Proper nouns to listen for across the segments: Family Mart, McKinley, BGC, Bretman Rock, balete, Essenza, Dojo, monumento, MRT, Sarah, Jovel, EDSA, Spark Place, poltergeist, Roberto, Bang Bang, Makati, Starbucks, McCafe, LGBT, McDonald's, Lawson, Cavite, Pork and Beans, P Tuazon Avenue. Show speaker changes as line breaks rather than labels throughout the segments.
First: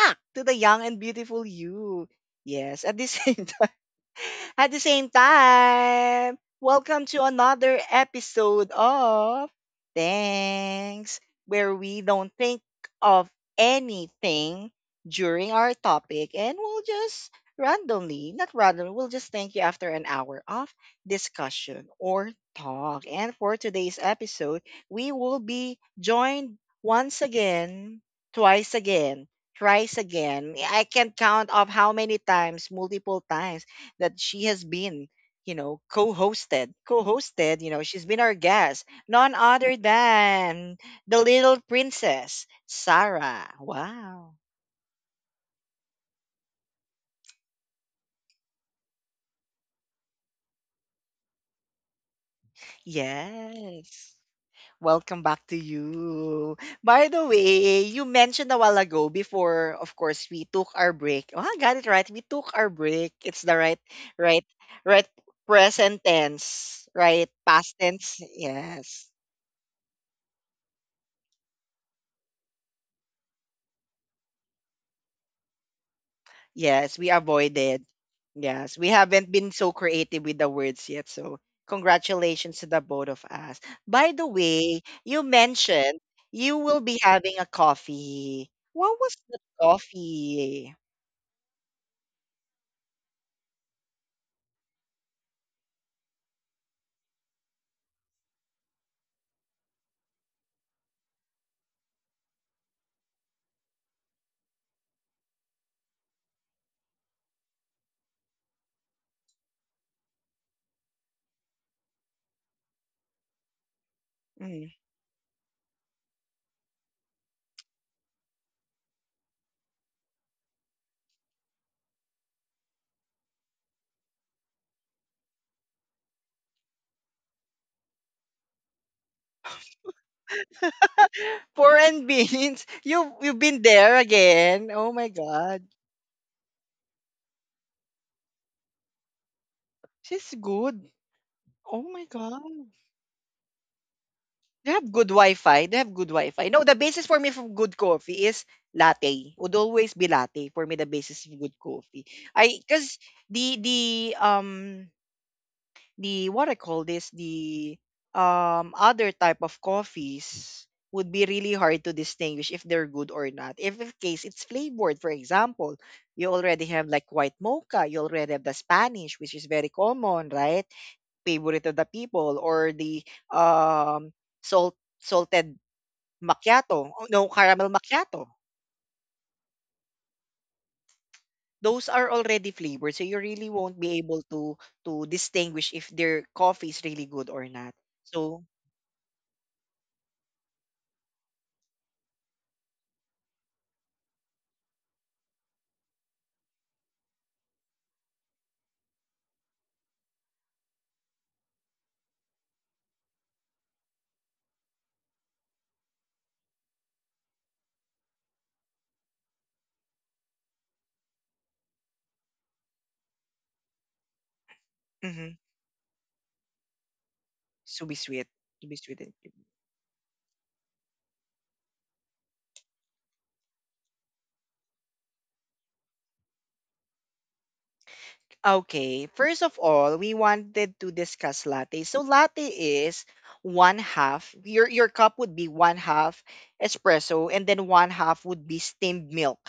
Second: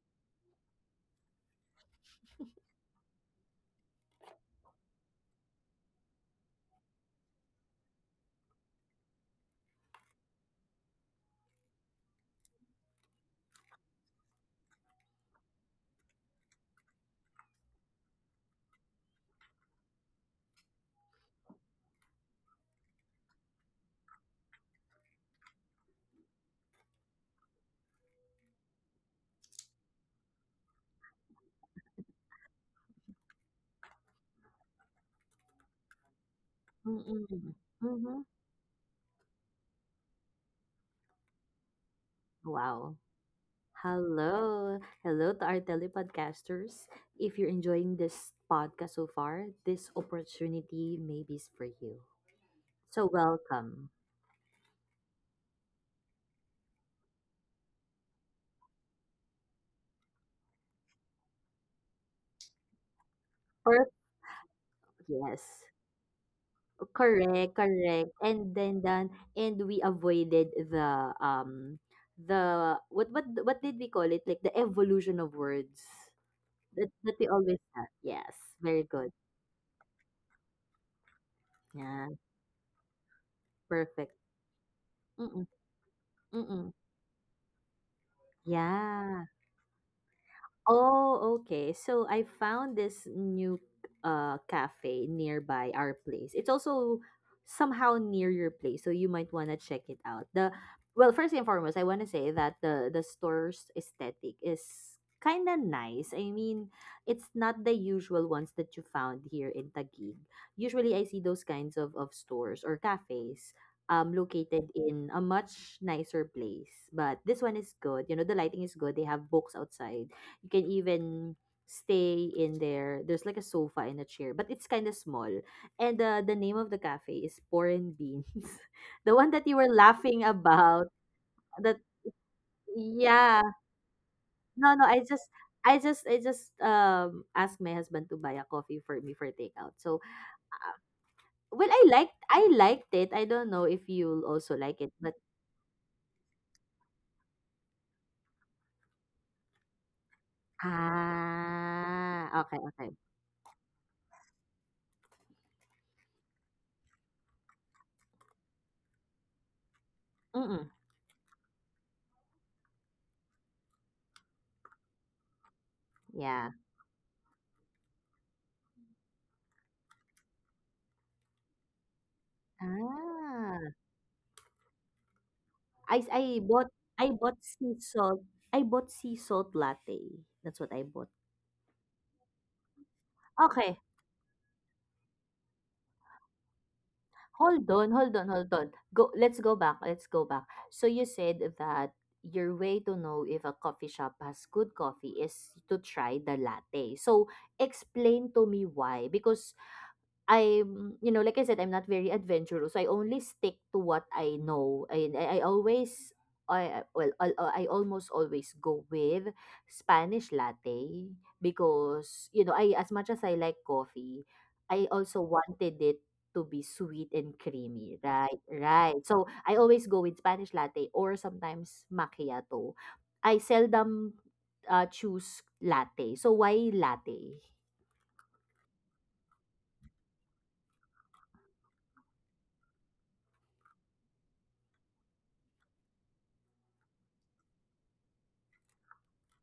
back to the young and beautiful you. Yes, at the same time. At the same time, welcome to another episode of Thanks, where we don't think of anything during our topic and we'll just randomly, not randomly, we'll just thank you after an hour of discussion or talk. And for today's episode, we will be joined once again, twice again, thrice again. I can't count of how many times, multiple times that she has been, co-hosted.
Mm-mm.
Co-hosted, she's been
Mhm.
our guest. None other than the little princess,
Wow.
Sarah. Wow.
Hello. Hello to our telepodcasters. If you're enjoying this podcast so far, this opportunity maybe is for you. So welcome.
Yes. Welcome back to you. By the way, you mentioned a while ago before, of course, we took our break. Oh, I got it right. We took our break. It's the right,
Perfect.
right, right
Yes.
present tense, right?
Correct,
Past
correct.
tense.
And then
Yes.
done and we avoided the the what did we call it? Like the evolution of words. That
Yes, we
that we always
avoided.
have. Yes.
Yes,
Very
we
good.
haven't been so creative with the words yet. So,
Yeah.
congratulations to the both of us. By
Perfect.
the way, you
Mm-mm.
mentioned you
Mm-mm.
will be having a coffee. What was
Yeah.
the coffee?
Oh, okay. So I found this new cafe nearby our place. It's also somehow near your place, so you might want to check it out. The well, first and foremost, I want to say that the store's aesthetic is kind of nice. I mean, it's not the usual ones that you found here in Taguig. Usually I see those kinds of stores or cafes located
Mm.
in a much nicer place. But this one is good. You know, the lighting is good. They have books outside, you can even stay in there. There's like a sofa and a chair, but it's kind of small. And the name of the cafe is Pork and Beans. The one that you were laughing about.
Pork
That
and beans. You've
yeah.
been there again.
No, no,
Oh
I
my
just
god.
I just I just um asked my husband to buy a coffee for me for takeout. So
She's good.
well,
Oh
I
my
liked
god.
I liked it. I don't know if you'll also
They
like
have
it,
good
but
Wi-Fi. They have good Wi-Fi. No, the basis for me for good coffee is latte. Would always be latte for me. The basis of good coffee.
ah,
I
okay, okay.
because the um the what I call this the other type of coffees
Mm-mm.
would be really hard to distinguish if they're good or not. If in case it's flavored, for example, you
Yeah.
already have like white mocha. You already have the Spanish, which is very common, right? Favorite of the people or the
Ah.
um salt salted
I I bought
macchiato, oh,
I
no
bought
caramel
sea salt
macchiato.
I bought sea salt latte. That's what I bought.
Those are already flavored, so you really won't
Okay,
be able to distinguish if their coffee is really good or not.
hold on, hold on,
So,
hold on. Go Let's go back, let's go back. So you said that your way to know if a coffee shop has good coffee is to try the latte. So explain to me why, because I'm, you know, like I said, I'm not very adventurous. So I only stick to what I know. I always, I almost always go with Spanish latte because, you know, I, as much as I like coffee, I also
mhm,
wanted it to be sweet and
so be
creamy,
sweet.
right?
To be sweet.
Right.
And
So I always go with Spanish latte or sometimes macchiato. I seldom choose latte. So why latte?
okay, first of all, we wanted to discuss latte. So latte is one half. Your cup would be one half espresso, and then one half would be steamed milk.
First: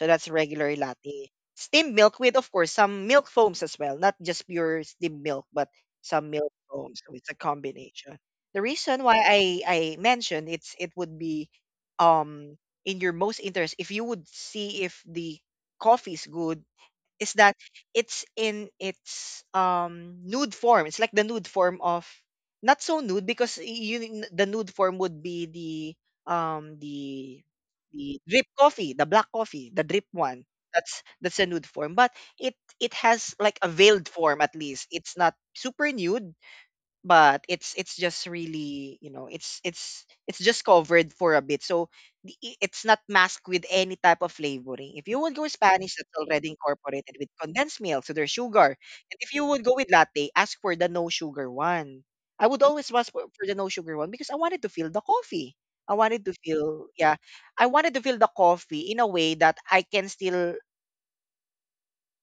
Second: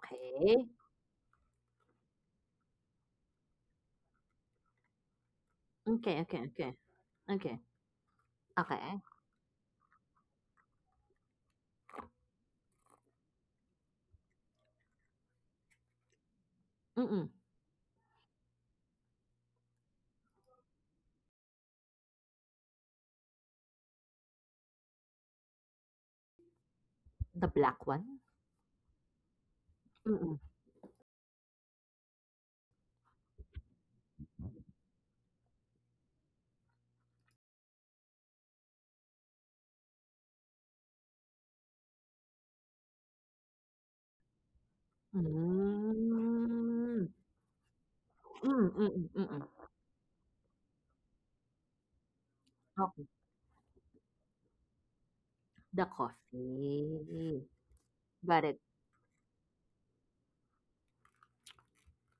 So that's regular latte. Steamed milk with, of course, some milk foams as well, not just pure steamed milk, but
Okay,
some
okay,
milk
okay.
foams. So it's a
Okay,
combination. The
okay.
reason why I mentioned it's it would be um in your most interest if you would see if the coffee is good
Mm,
is that it's in its nude form. It's like the nude form of not so nude because y- you n- the nude form would be
the black
the
one?
drip coffee, the black coffee, the drip
Mm.
one. That's a nude form, but it it has like a veiled form at least. It's not super nude but it's just really it's just covered for a bit so the- I- it's not masked with any type of flavoring. If you would go Spanish, that's already
Hmm,
incorporated with condensed milk, so there's sugar.
mm,
And
mm,
if you
mm.
would go with latte, ask for the no sugar one. I would always
Okay,
ask for the no sugar one because I wanted to feel the coffee.
the
I wanted to feel, yeah,
coffee.
I wanted to feel the
Got it.
coffee in a way that I can still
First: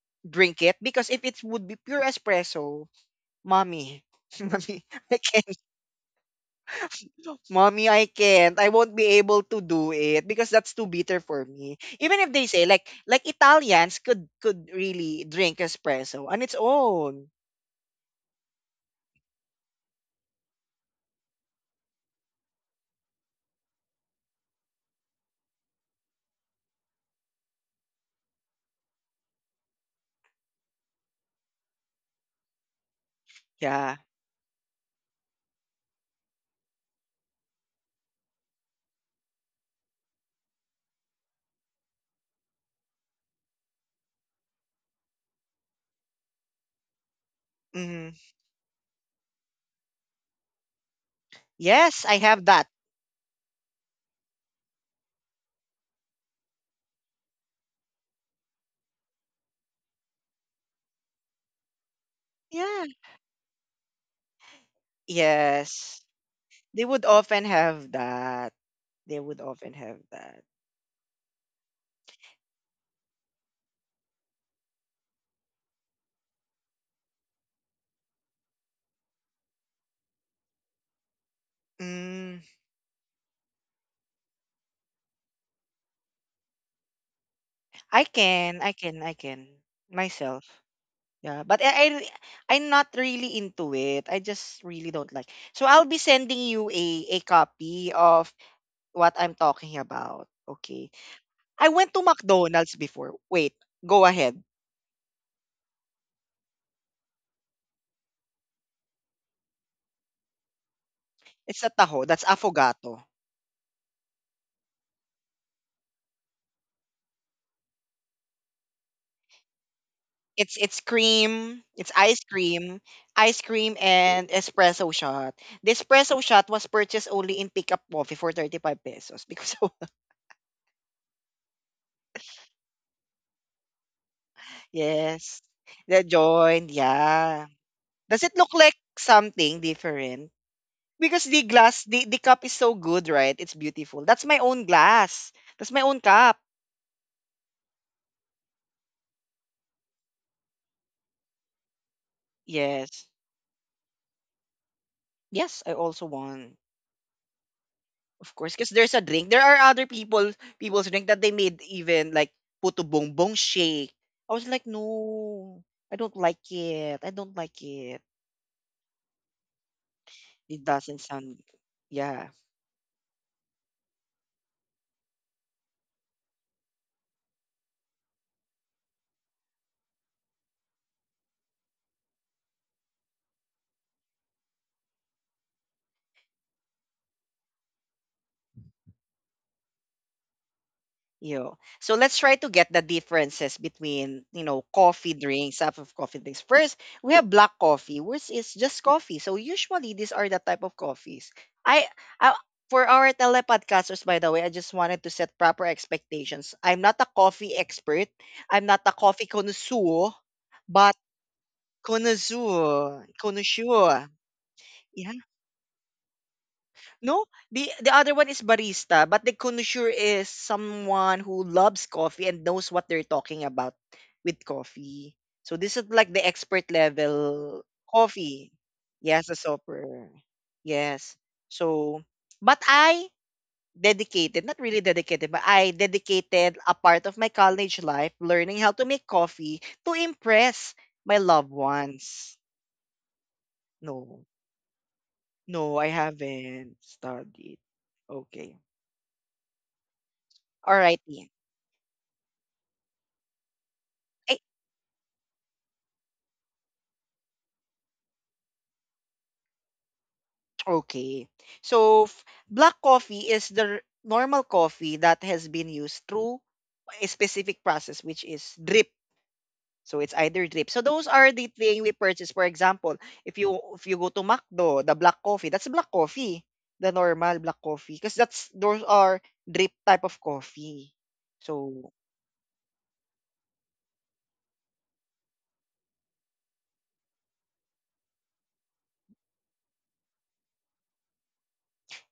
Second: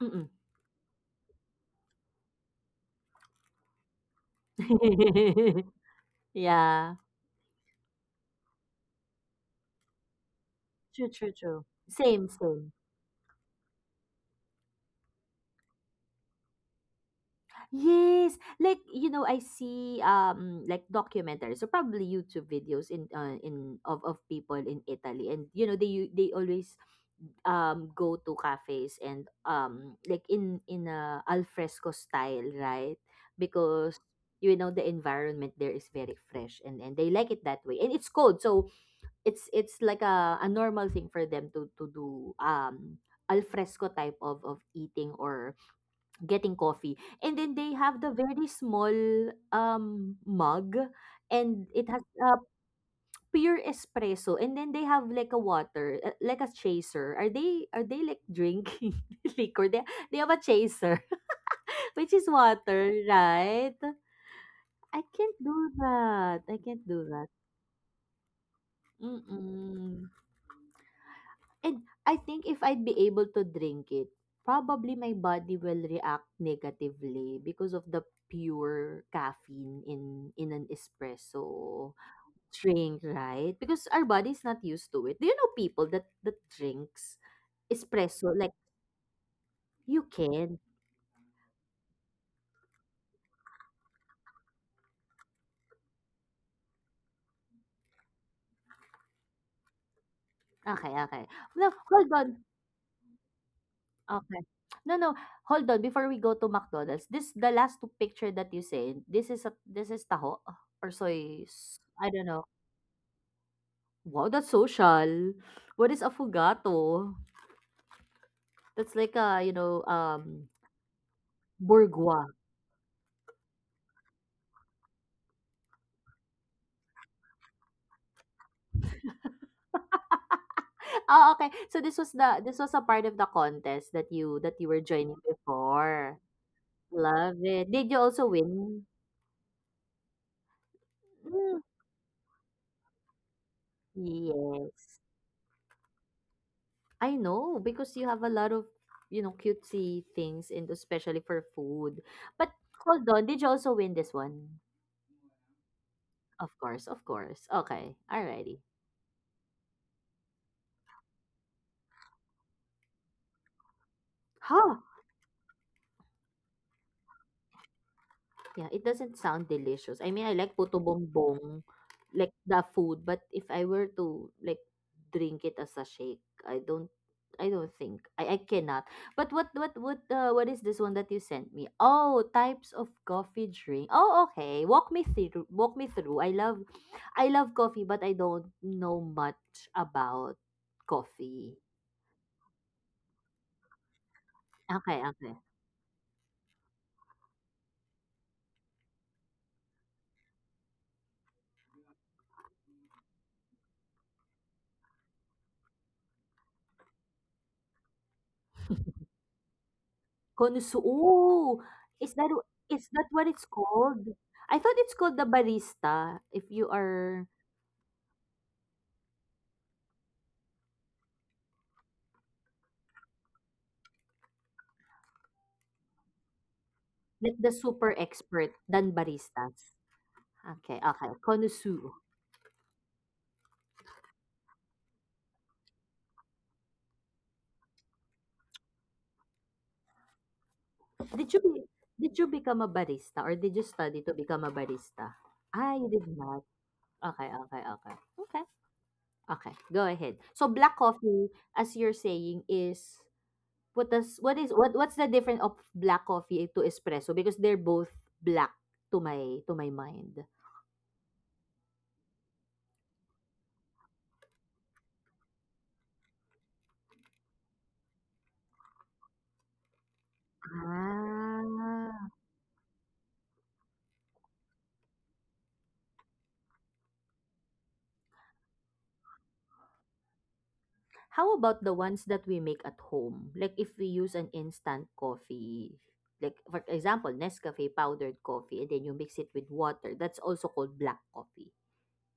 Mm.
drink it, because if it would be pure espresso, mommy, mommy, I can't.
Yeah.
Mommy, I can't. I won't be able to do it because that's too
True,
bitter
true,
for
true.
me. Even
Same,
if they say
same.
like Italians could really drink espresso on its own.
Yes, like, you know, I see like documentaries or probably YouTube videos in of people in Italy, and you know they always go to cafes and like in a al fresco style, right?
Yeah.
Because you know the environment there is very fresh and they like it that way, and it's cold, so it's like a normal thing for them to do al fresco type of eating or getting coffee, and then they have the
Hmm.
very small mug and it has
Yes, I have that.
pure espresso, and then they have like a water, like a chaser. Are they, are they like drinking liquor? They have a chaser which is
Yeah.
water, right? i can't do
Yes.
that i can't
They
do
would
that
often have that. They would often have
Mm-mm.
that.
And I think if I'd be able to drink it, probably my body will react negatively because of the pure caffeine in an espresso
Mm,
drink, right? Because our body's not used to it. Do you know people that that drinks espresso like
I can
you
myself.
can?
Yeah, but I'm not really into it. I just really don't like. So I'll be sending you a copy of what I'm talking about.
Okay,
Okay.
okay. No,
I went to
hold on.
McDonald's before. Wait, go
Okay.
ahead.
No, no. Hold on, before we go to McDonald's. This, the last two picture that you said. This is a, this is taho or soy
It's a
s- I
taho.
don't
That's
know.
affogato.
Wow, that's social. What is affogato? That's like a, you know,
It's cream.
bourgeois.
Ice cream and espresso shot. The espresso shot was purchased only in pickup coffee for 35 pesos because
Oh, okay. So this was the, this was a part of the contest that you, that you were joining
yes, the
before.
joint.
Love
Yeah.
it. Did you also
Does it look like
win?
something different? Because the
Mm,
glass, the cup is so good, right? It's beautiful. That's my own
yes.
glass. That's my own cup.
I know because you have a lot of, you know, cutesy things and especially for food. But hold
Yes.
on, did you also win this one?
Yes, I also
Of
want.
course, of course. Okay.
Of course,
Alrighty.
because there's a drink. There are other people people's drink that they made even like puto bongbong shake. I was like,
Ha!
no, I don't like it.
Yeah, it doesn't sound delicious. I mean, I like
It
puto
doesn't sound.
bombong,
Yeah.
like the food, but if I were to like drink it as a shake, I don't think. I cannot. But what what is this one that you sent me? Oh, types of coffee drink. Oh, okay. Walk me through. I love coffee, but I don't know much about coffee.
Yo. So let's try to get the differences between, you know,
Okay,
coffee
okay.
drinks, type of coffee drinks. First, we have black coffee, which is just coffee. So usually these are the type of coffees. I, I for our telepodcasters, by the way, I just wanted to set proper expectations. I'm not a coffee expert. I'm not a coffee connoisseur,
Konusu,
but
oh, is that, is that
connoisseur,
what it's called?
connoisseur.
I thought it's called
Yeah.
the barista if you are
No, the other one is barista, but the connoisseur is someone who loves coffee and knows what they're talking about with coffee. So this is like the expert
like the
level
super expert
coffee.
than
Yes, a
baristas.
sopper.
Okay, okay,
Yes.
konusu.
So, but I dedicated, not really dedicated, but I dedicated a part of my college life learning how to make coffee to impress my
Did you be,
loved
did you
ones.
become a barista or did you study to
No,
become a barista? Ah,
no,
you
I
did not.
haven't
Okay, okay,
studied.
okay. Okay.
Okay.
Okay, go ahead. So black coffee
Alrighty.
as you're saying is what does, what
Eh,
is what what's the difference of black coffee to espresso, because they're both black to my mind.
okay. So, f- black coffee is the r- normal coffee that has been used through a specific process, which is drip. So it's either drip. So those are the thing we
Ah.
purchase. For example, if you go to McDo, the black coffee, that's black coffee, the normal black coffee, because that's those are drip type of coffee.
How about the
So
ones that we make at home? Like if we use an instant coffee, like for example, Nescafe powdered coffee, and then you mix it with water. That's also called black coffee,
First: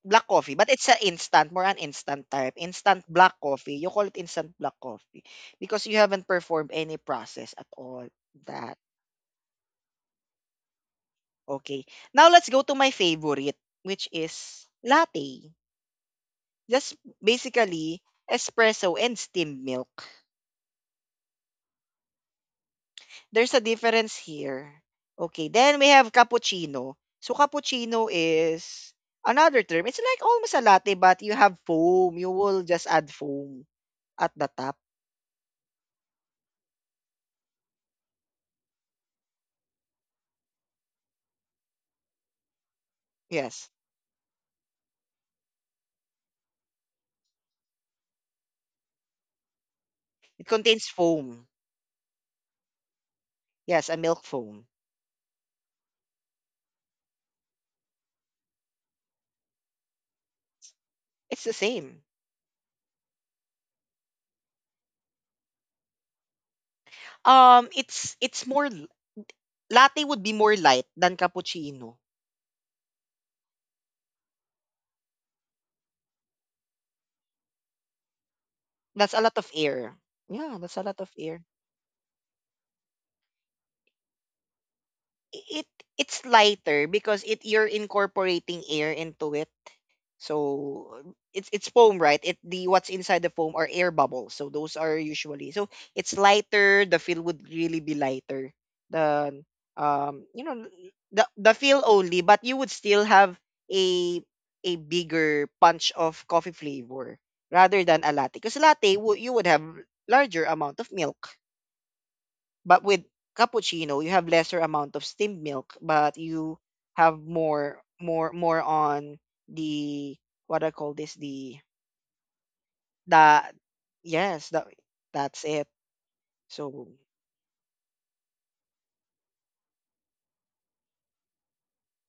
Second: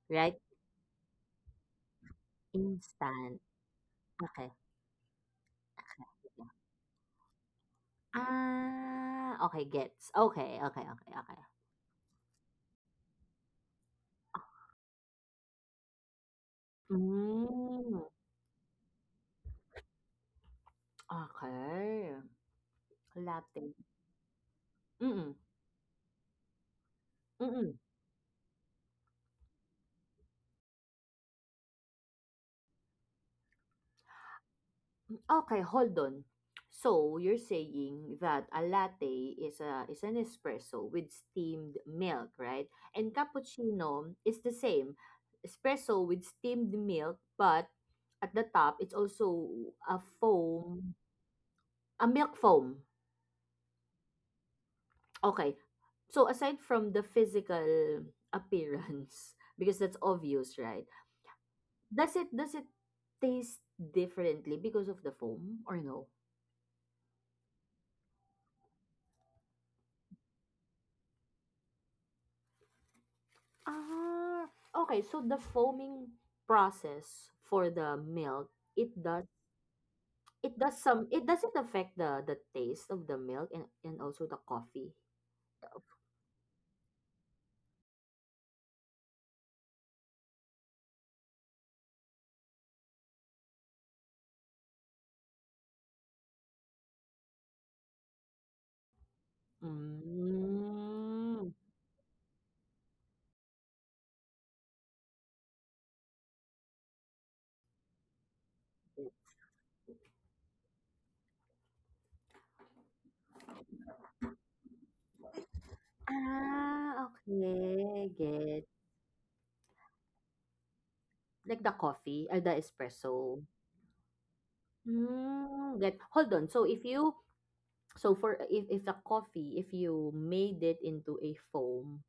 black
right?
coffee, but it's an instant, more an instant type. Instant black
Instant.
coffee. You call it
Okay.
instant black coffee because you haven't
Yeah.
performed any process at all. That.
Ah, okay, gets. Okay, okay, okay, okay.
Okay. Now let's go to my favorite, which is latte. Just basically
Mm,
espresso and steamed milk.
okay.
There's a
Latte.
difference here.
Mm-mm.
Okay. Then we have cappuccino. So
Mm-mm.
cappuccino is another term. It's like almost a latte, but you have foam. You will just add foam at the top.
Okay, hold on. So, you're saying that a latte is a is an espresso with steamed milk, right? And
Yes.
cappuccino is the same. Espresso with steamed milk, but at the top it's also a
It contains
foam,
foam.
a milk foam.
Yes, a milk foam.
Okay. So, aside from the physical appearance because that's obvious, right?
It's the same.
Does it, does it taste differently because of the foam or no?
It's more l- latte would be more light than cappuccino.
Ah, okay. So the foaming process for the milk, it
That's a
does
lot of air.
it
Yeah, that's
does
a lot
some
of
it
air.
doesn't affect the taste of the milk and also the coffee.
I- It it's lighter because it you're incorporating air into it. So it's foam, right? It the what's inside the foam are air bubbles. So those are usually so it's lighter. The feel would really be lighter than um you know
Mm.
the feel only, but you would still have a a bigger punch of coffee flavor rather than a latte. Because latte wo- you would have larger amount of milk. But with cappuccino, you have lesser amount of steamed milk, but you
Ah,
have
okay,
more
get.
on the what I call this
Like the coffee, ah, the espresso.
the yes, that that's it.
Hmm, get. Hold on, so if
So
you so for if the coffee, if you made it into a foam,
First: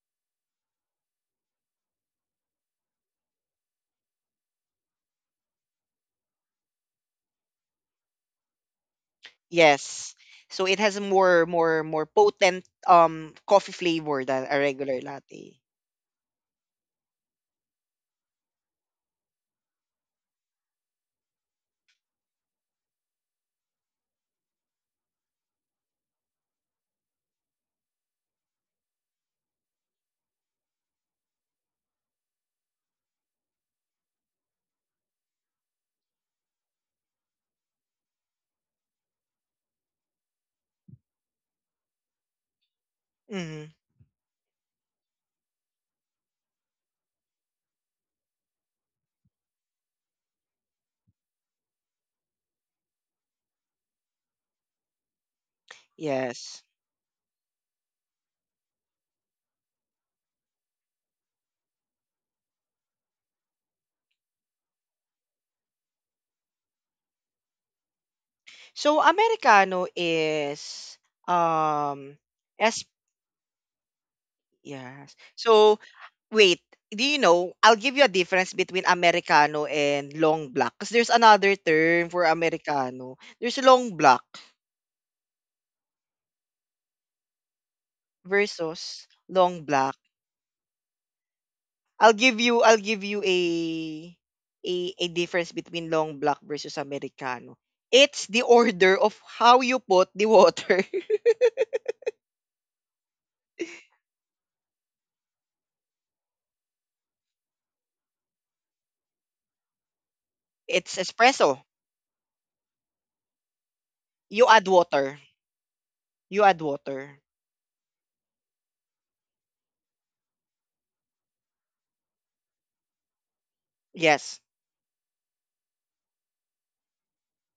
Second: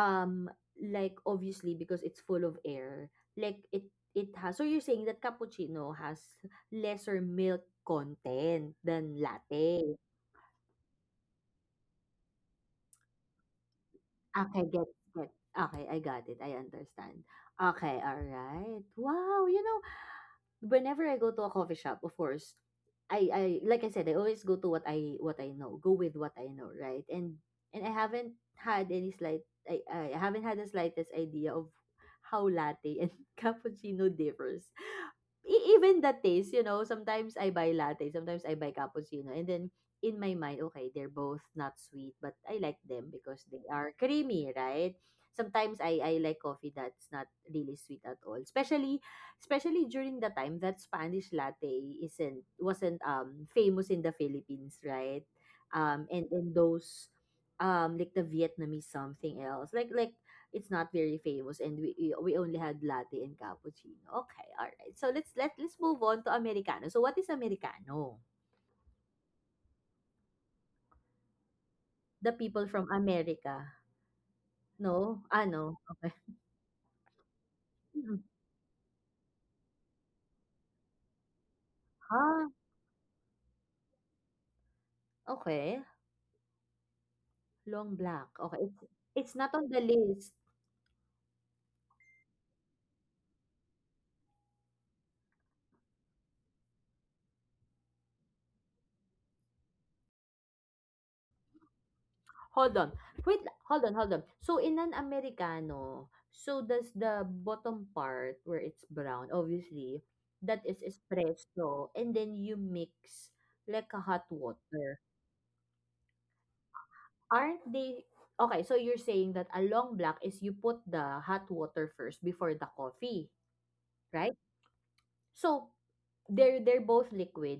um, like obviously because it's full of air, like it has. So you're saying that cappuccino has lesser milk content than latte.
yes. So it has a more potent coffee flavor than a
Okay, get,
regular
get.
latte.
Okay, I got it. I understand. Okay, all right. Wow, you know, whenever I go to a coffee shop, of course, I like I said, I always go to what I know, go with what I know, right? And I haven't had any slight I haven't had the slightest idea of how latte and cappuccino differs. E even the taste, you know, sometimes I buy latte, sometimes I buy cappuccino, and then in my mind, okay, they're both not sweet, but I like them because
Hmm.
they are creamy, right? Sometimes I like coffee that's not really sweet at all. Especially especially during the time that Spanish latte isn't wasn't famous in the Philippines, right? And
Yes.
those like the Vietnamese something else. Like it's not very famous and we only had latte and cappuccino. Okay, all right. So let's let's move on to americano. So what is americano?
So americano is um
The people
es
from America.
yes.
No? Ah, no.
So
Okay.
wait, do you know, I'll give you a
Mm.
difference between Americano and long black. Because there's another term for
Ah,
Americano. There's long black
okay. Long black. Okay.
versus
It's not
long
on the
black.
list.
I'll give you a difference between long black versus Americano. It's the order of how you put the water.
Hold on. Wait, hold on, hold on. So in an americano, so does the bottom part where it's brown, obviously, that is
It's espresso.
espresso and then you mix like a hot
You add
water.
water. You add water.
Aren't they okay, so you're saying that a long black is you put the hot water first before the coffee, right?
Yes.
So they're both liquid.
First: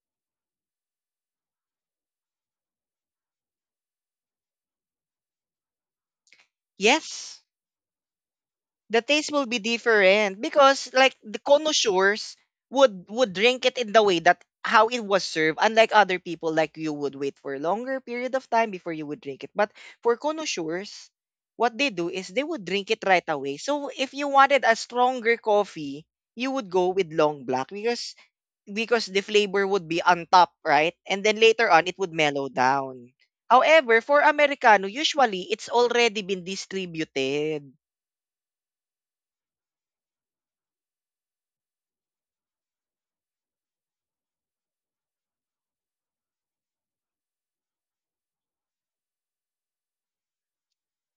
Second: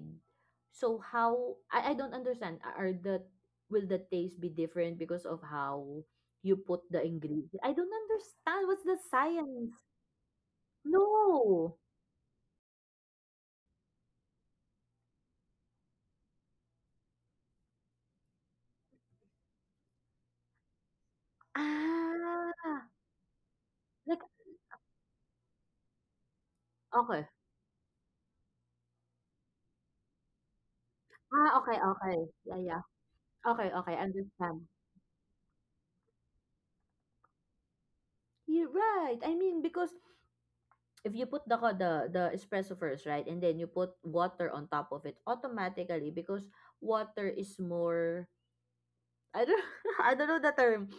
So how I don't understand. Are the will the taste be different because of how you put the
Yes.
ingredient? I don't understand. What's
The
the
taste will be
science?
different because like the
No.
connoisseurs would drink it in the way that how it was served, unlike other people like you would wait for a longer period of time before you would drink it. But for connoisseurs, what they do is they would drink
Ah,
it right away. So if you
like
wanted a stronger coffee, you would go with
okay.
long black because the flavor would be on top, right? And then later
Ah,
on it
okay,
would
okay.
mellow
Yeah, yeah.
down.
Okay,
However,
okay,
for americano
understand.
usually it's already been distributed.
You're right. I mean, because if you put the the espresso first, right, and then you put water on top of it automatically because water is more I don't I don't know the term.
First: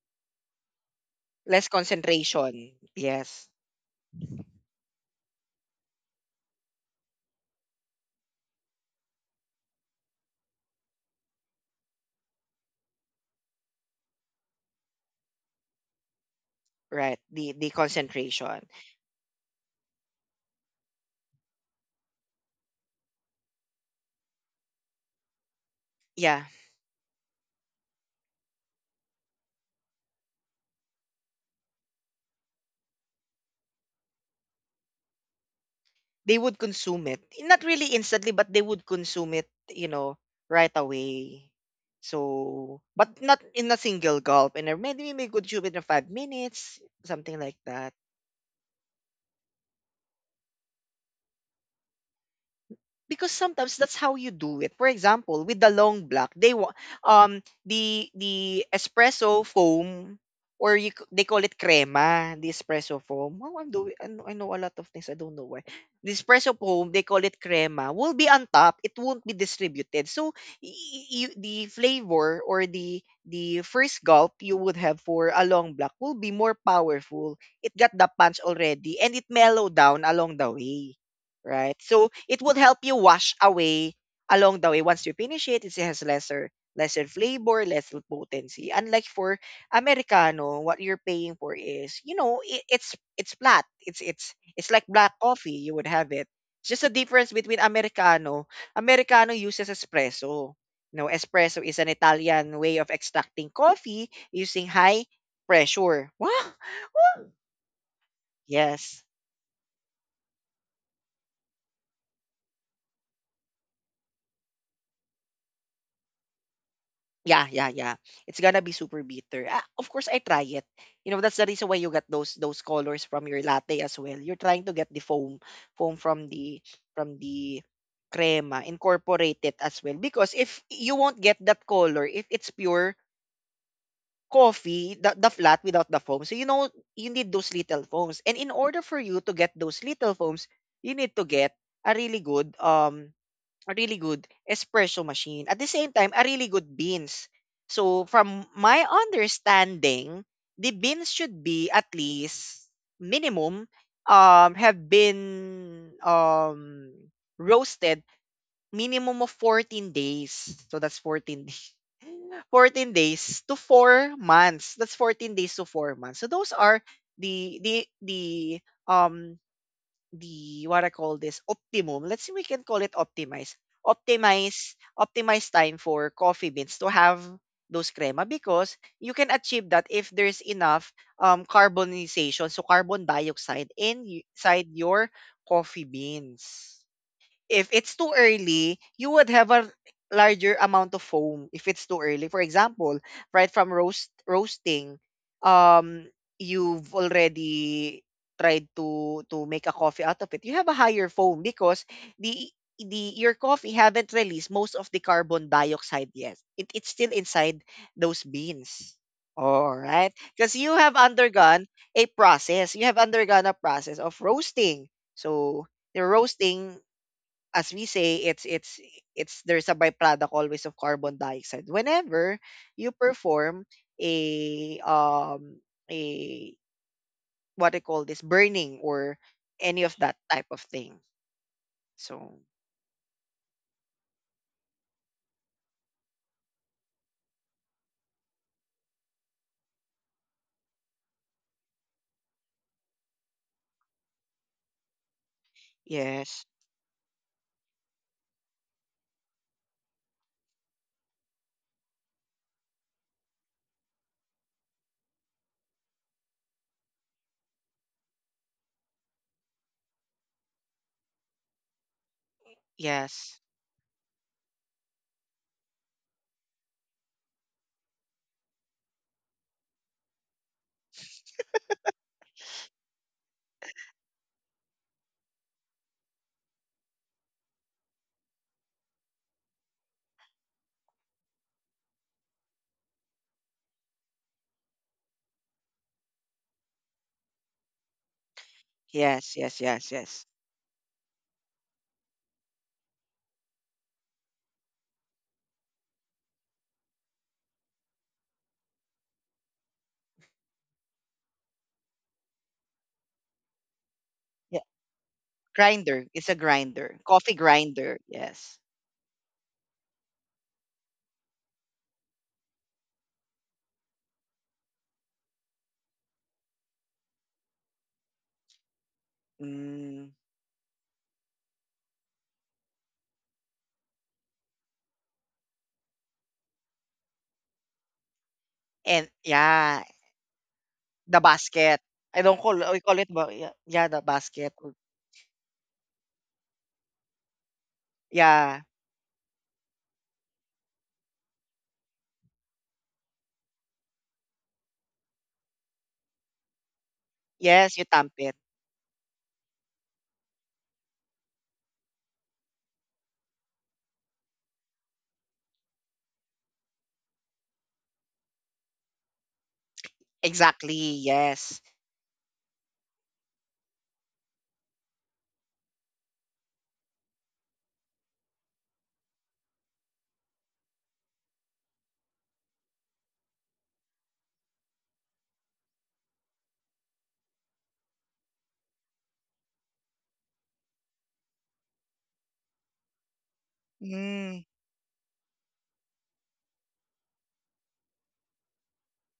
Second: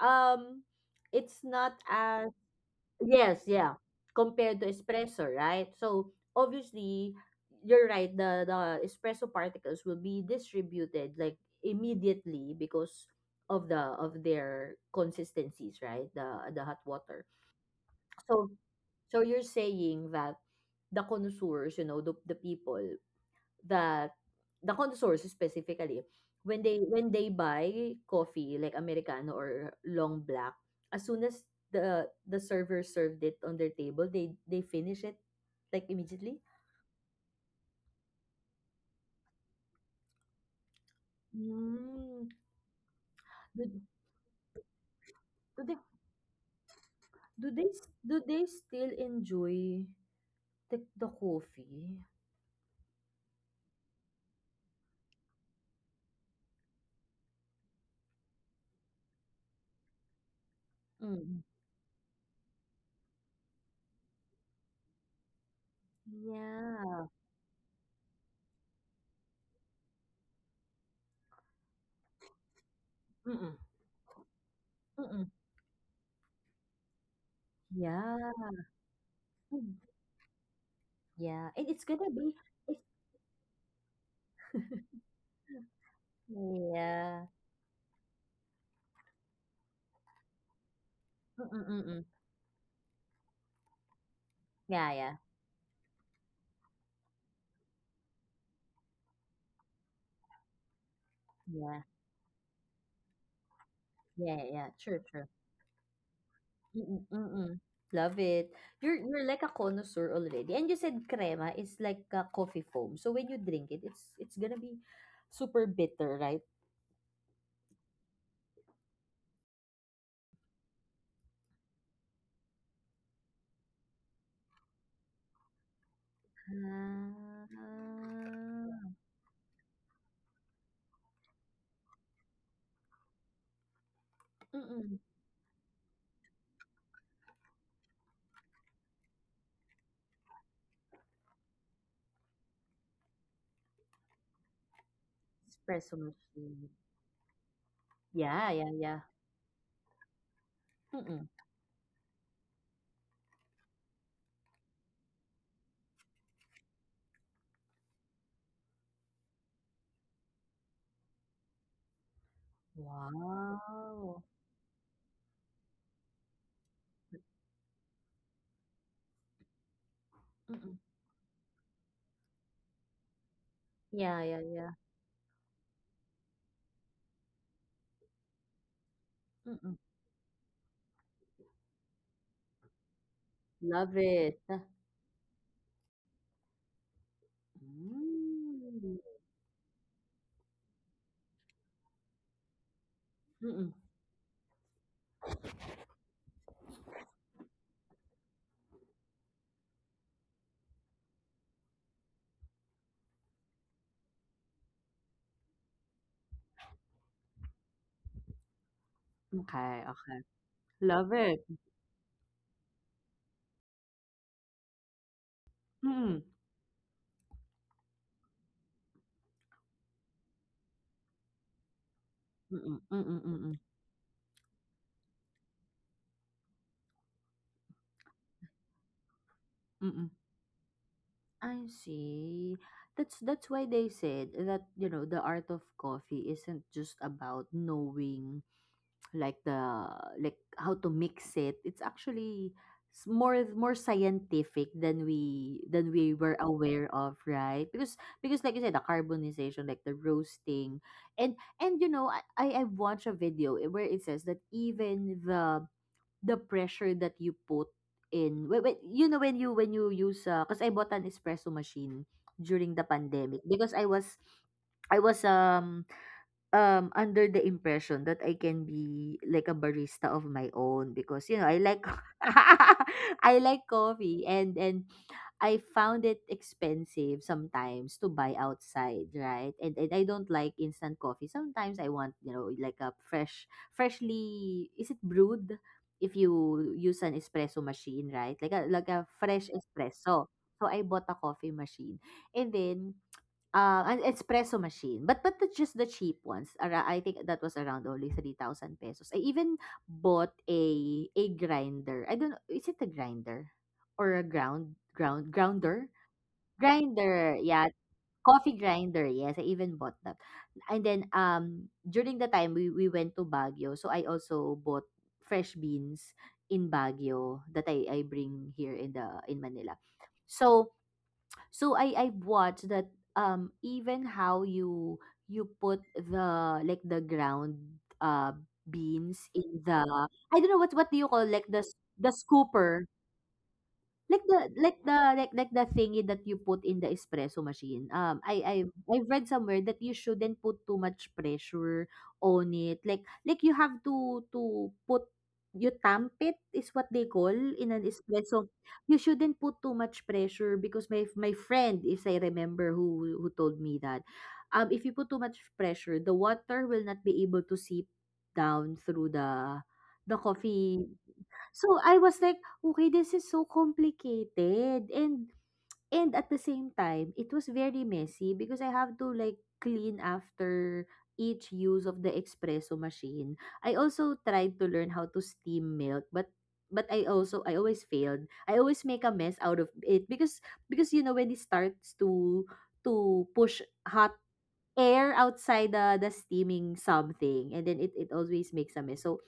Um it's
Less
not as
concentration.
yes,
Yes,
yeah, compared to espresso, right? So obviously you're right, the espresso particles will be distributed like immediately because of the of their consistencies, right? The hot
right.
water.
The
So
concentration.
so you're saying that the connoisseurs, you know, the people that the connoisseurs specifically,
Yeah,
when they buy coffee like Americano or long black, as soon as the server served it on their table, they finish it like immediately.
they would consume it. Not really instantly, but they would consume it. You know, right away.
Mm.
So, but not
Do,
in a single gulp. And maybe we could
do
consume
they
it in 5 minutes, something
do
like
they
that.
do they still enjoy the coffee?
Because sometimes that's how you do it. For example, with the long black, they wa- the espresso foam or you, c- they call
Mm.
it crema, the espresso foam. Oh, I'm doing I know a lot of things. I don't know why. The espresso foam, they
Yeah.
call it crema, will be on top. It won't be distributed. So y- y- you, the flavor or
Mm-mm.
the first gulp you would have
Mm-mm.
for a long black will be more powerful. It got the
Yeah.
punch already and it mellowed down along the way,
Yeah. And
right?
it's gonna
So
be
it would help you wash away along the way. Once you finish it, it has lesser
Yeah.
flavor, lesser potency. Unlike for Americano, what you're paying
Mm,
for
mm,
is,
mm.
you know, it's flat. It's like
Yeah,
black
yeah.
coffee. You would have it. It's just a difference between Americano. Americano uses espresso. No, espresso
Yeah.
is an Italian way of extracting coffee
Yeah, yeah.
using
True,
high
true.
pressure. Wow.
Mm, mm, mm. Love it.
Yes.
You're like a connoisseur already. And you said crema is like a coffee foam. So when you drink it, it's gonna be super bitter, right?
Yeah, yeah, yeah, it's gonna be super bitter. Ah, of course, I try it. You know, that's the reason why you got those colors from your latte as well. You're trying to get the foam from the
Ah.
crema, incorporate it as well. Because if you won't get that color, if it's pure
Mm-mm.
coffee, the flat without the foam. So you know you need those little foams. And in order for you to get those little foams, you need to get a really good um a really good espresso machine. At the
Espresso
same time, a really
machine.
good beans. So
Yeah,
from
yeah,
my
yeah.
understanding, the beans
Mm-mm.
should be at least minimum, have been roasted minimum of 14 days. So that's 14 days. 14 days to 4
Wow.
months. That's 14 days to 4 months. So those are the the the um the
Mm-mm.
what I call this optimum. Let's see, we can call it optimize.
Yeah, yeah, yeah.
Optimize time for coffee beans to have those crema because you can achieve
Mm-mm.
that if there's enough carbonization, so carbon dioxide
Love it.
inside your coffee beans. If it's too early,
Mm.
you would have a larger amount of foam if it's too early. For example, right
Mm-mm.
from roasting, um, you've already tried to make a coffee out of it. You have a higher foam because the the your coffee haven't released most of the carbon dioxide yet. It's still inside those beans. All
Okay,
right, because you have
love it.
undergone a process. You have undergone a process of roasting. So the
Mm.
roasting, as we say, it's there's a byproduct always of carbon dioxide. Whenever
Mm,
you
mm, mm,
perform a a what I call this burning or any of
mm.
that type of thing.
I
So
see. That's why they said that the art of coffee isn't just about knowing like the like how to mix it. It's actually more scientific than we were
yes,
aware of, right? Because like you said, the carbonization, like the roasting, and I watched a video where it says that even the pressure that you put in when when you use cause I bought an espresso machine during the pandemic
yes,
because I was under the impression that I can be like a barista of my own because I like I like coffee and I found it expensive sometimes to buy outside, right? And I don't like instant coffee. Sometimes I want, like a freshly is it brewed if you use an espresso machine, right? Like a
yes,
fresh
yes, yes,
espresso.
yes.
So I bought a coffee machine. And then An espresso machine. But just the cheap ones. I think that was around only 3,000 pesos. I even bought a grinder. I don't know. Is it a grinder? Or a
Yeah,
grounder?
grinder. It's a grinder,
Grinder.
coffee
Yeah.
grinder.
Coffee
Yes.
grinder. Yes, I even bought that. And then during the time we went to Baguio, so I also bought fresh beans in Baguio that I bring here in the in Manila.
Mm.
So so I watched that even how you you put the like the ground uh
And
beans in the
yeah,
I don't know what do you call
the
like the
basket.
the
I don't call
scooper,
we call it ba- Yeah, yeah, the
like the
basket.
like the like the thingy that you put in the espresso machine.
Yeah.
I've read somewhere that you shouldn't put too much pressure on it. Like you have to put, you tamp it is what they call in an
Yes, you tamp it.
espresso. You shouldn't put too much pressure because my friend, if I remember who told me that, if you put too much pressure, the water will not be able to seep down through the
Exactly,
coffee.
yes.
So, I was like, "Okay, this is so complicated." And at the same time, it was very messy because I have to like clean after each use of the espresso machine. I also tried to learn how to steam milk, but I also I always failed. I always make a mess out of it because when it starts to push hot
Mm,
air outside the steaming something and then it always makes a mess so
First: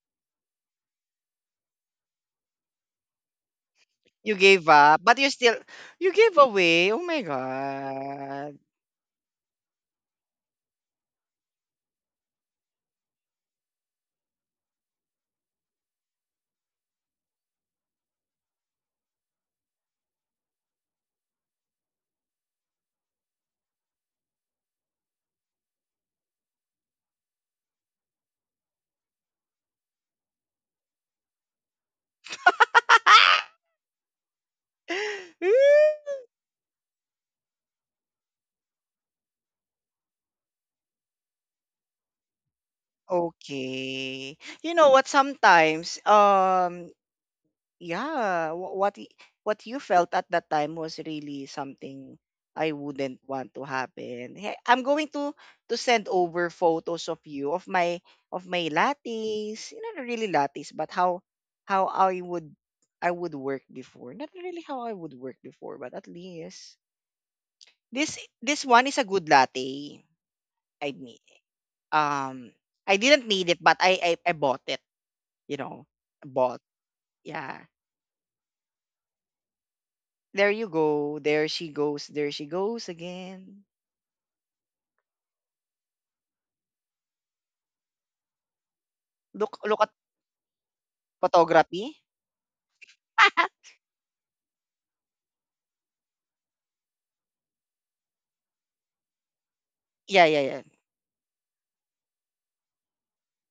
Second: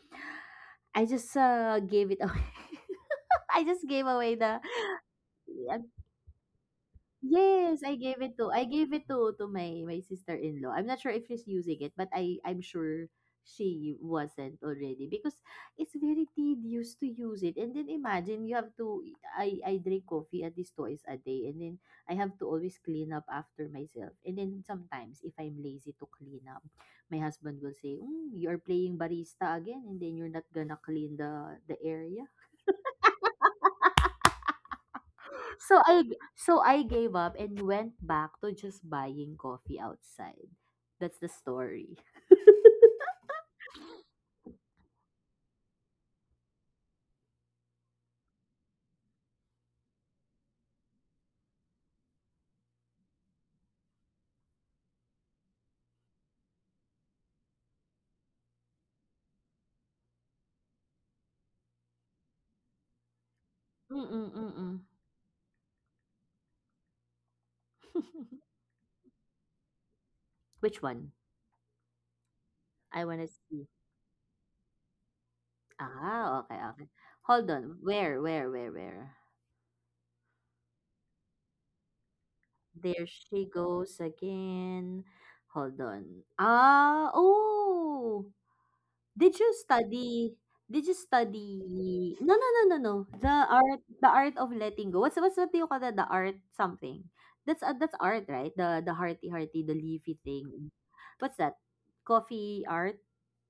I just gave it away. I just gave
you
away the
gave up, but you still
yeah.
you gave away. Oh my
Yes,
god.
I gave it to my my sister-in-law. I'm not sure if she's using it, but I'm sure she wasn't already because it's very tedious to use it. And then imagine you have to, I drink coffee at least twice a day, and then I have to always clean up after myself. And then sometimes if I'm lazy to clean up, my husband will say, "You're playing barista again, and then you're not gonna clean the area." So I gave up and went back to just buying coffee outside. That's the story.
Okay. You know what, sometimes yeah, what you felt at that time was really something I wouldn't want to happen. Hey, I'm going to send over photos of you, of my lattes, you know, not really lattes, but how I would work before.
Mm-mm,
Not really
mm-mm.
how I would work before, but at least this this one is a good latte.
Which
I
one?
mean, um, I
I want
didn't
to
need it,
see.
but I bought it. You know,
Ah, okay,
bought.
okay. Hold
Yeah.
on. Where?
There you go. There she goes. There she goes
There she
again.
goes again. Hold on. Ah, oh. Did you
Look, look at
study did you
photography.
study no, no, no, no, no, the art of letting go. What's what do you call that? The art something. That's art, right? The hearty, the leafy
Yeah, yeah, yeah.
thing. What's that? Coffee art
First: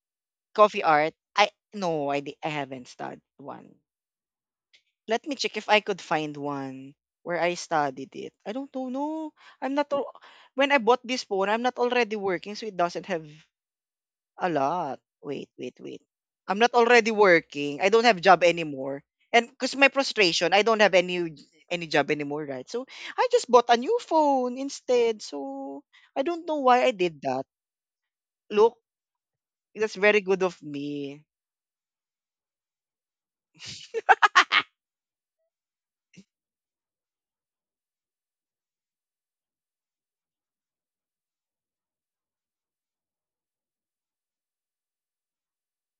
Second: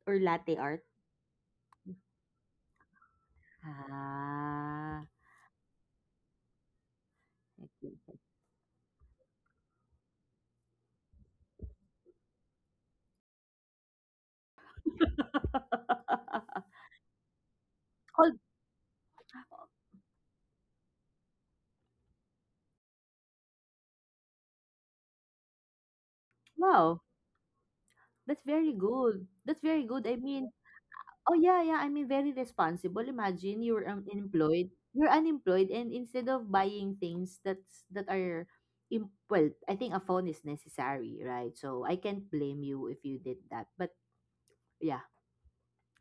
or latte
Coffee
art?
art. I no, I di- I haven't studied one.
Ah,
Let me check if I could find one where I
okay.
studied it. I don't know. No, I'm not. When I bought this phone, I'm not already working, so it doesn't have. A lot. Wait, wait, wait. I'm not already working. I don't have
Hold
job anymore. And because my frustration, I don't have any job anymore, right? So I just bought a new phone instead. So I don't know why I
Wow,
did that.
that's very
Look,
good. That's very
that's
good. I
very good
mean,
of me.
oh, yeah, yeah. I mean, very responsible. Imagine you're employed. You're unemployed, and instead of buying things that's that are, im- well, I think a phone is necessary, right? So I can't blame you if you did that. But yeah,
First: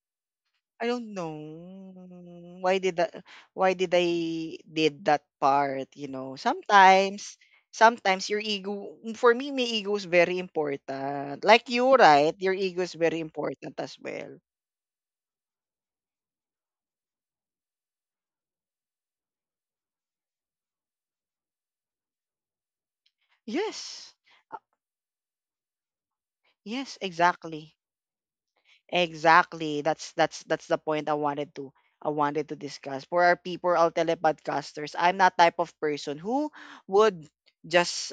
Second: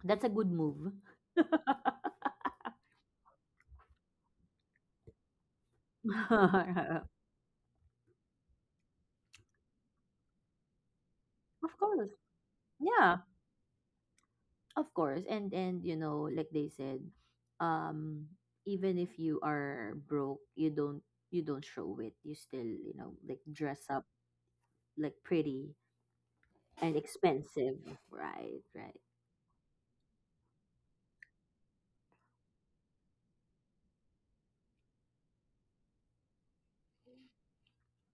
that's a good
I
move.
don't know
Of
why did that why did I did that part, you know. Sometimes your ego, for me my ego is very important. Like you,
course,
right? Your ego is
yeah,
very important as well.
of course. And like they said, um, even if you are broke, you don't show it. You still like dress up
Yes. Uh,
like pretty. And
Yes, exactly.
expensive. Right, right.
Exactly. That's the point I wanted to discuss. For our people, our telepodcasters, I'm not type of person who would just,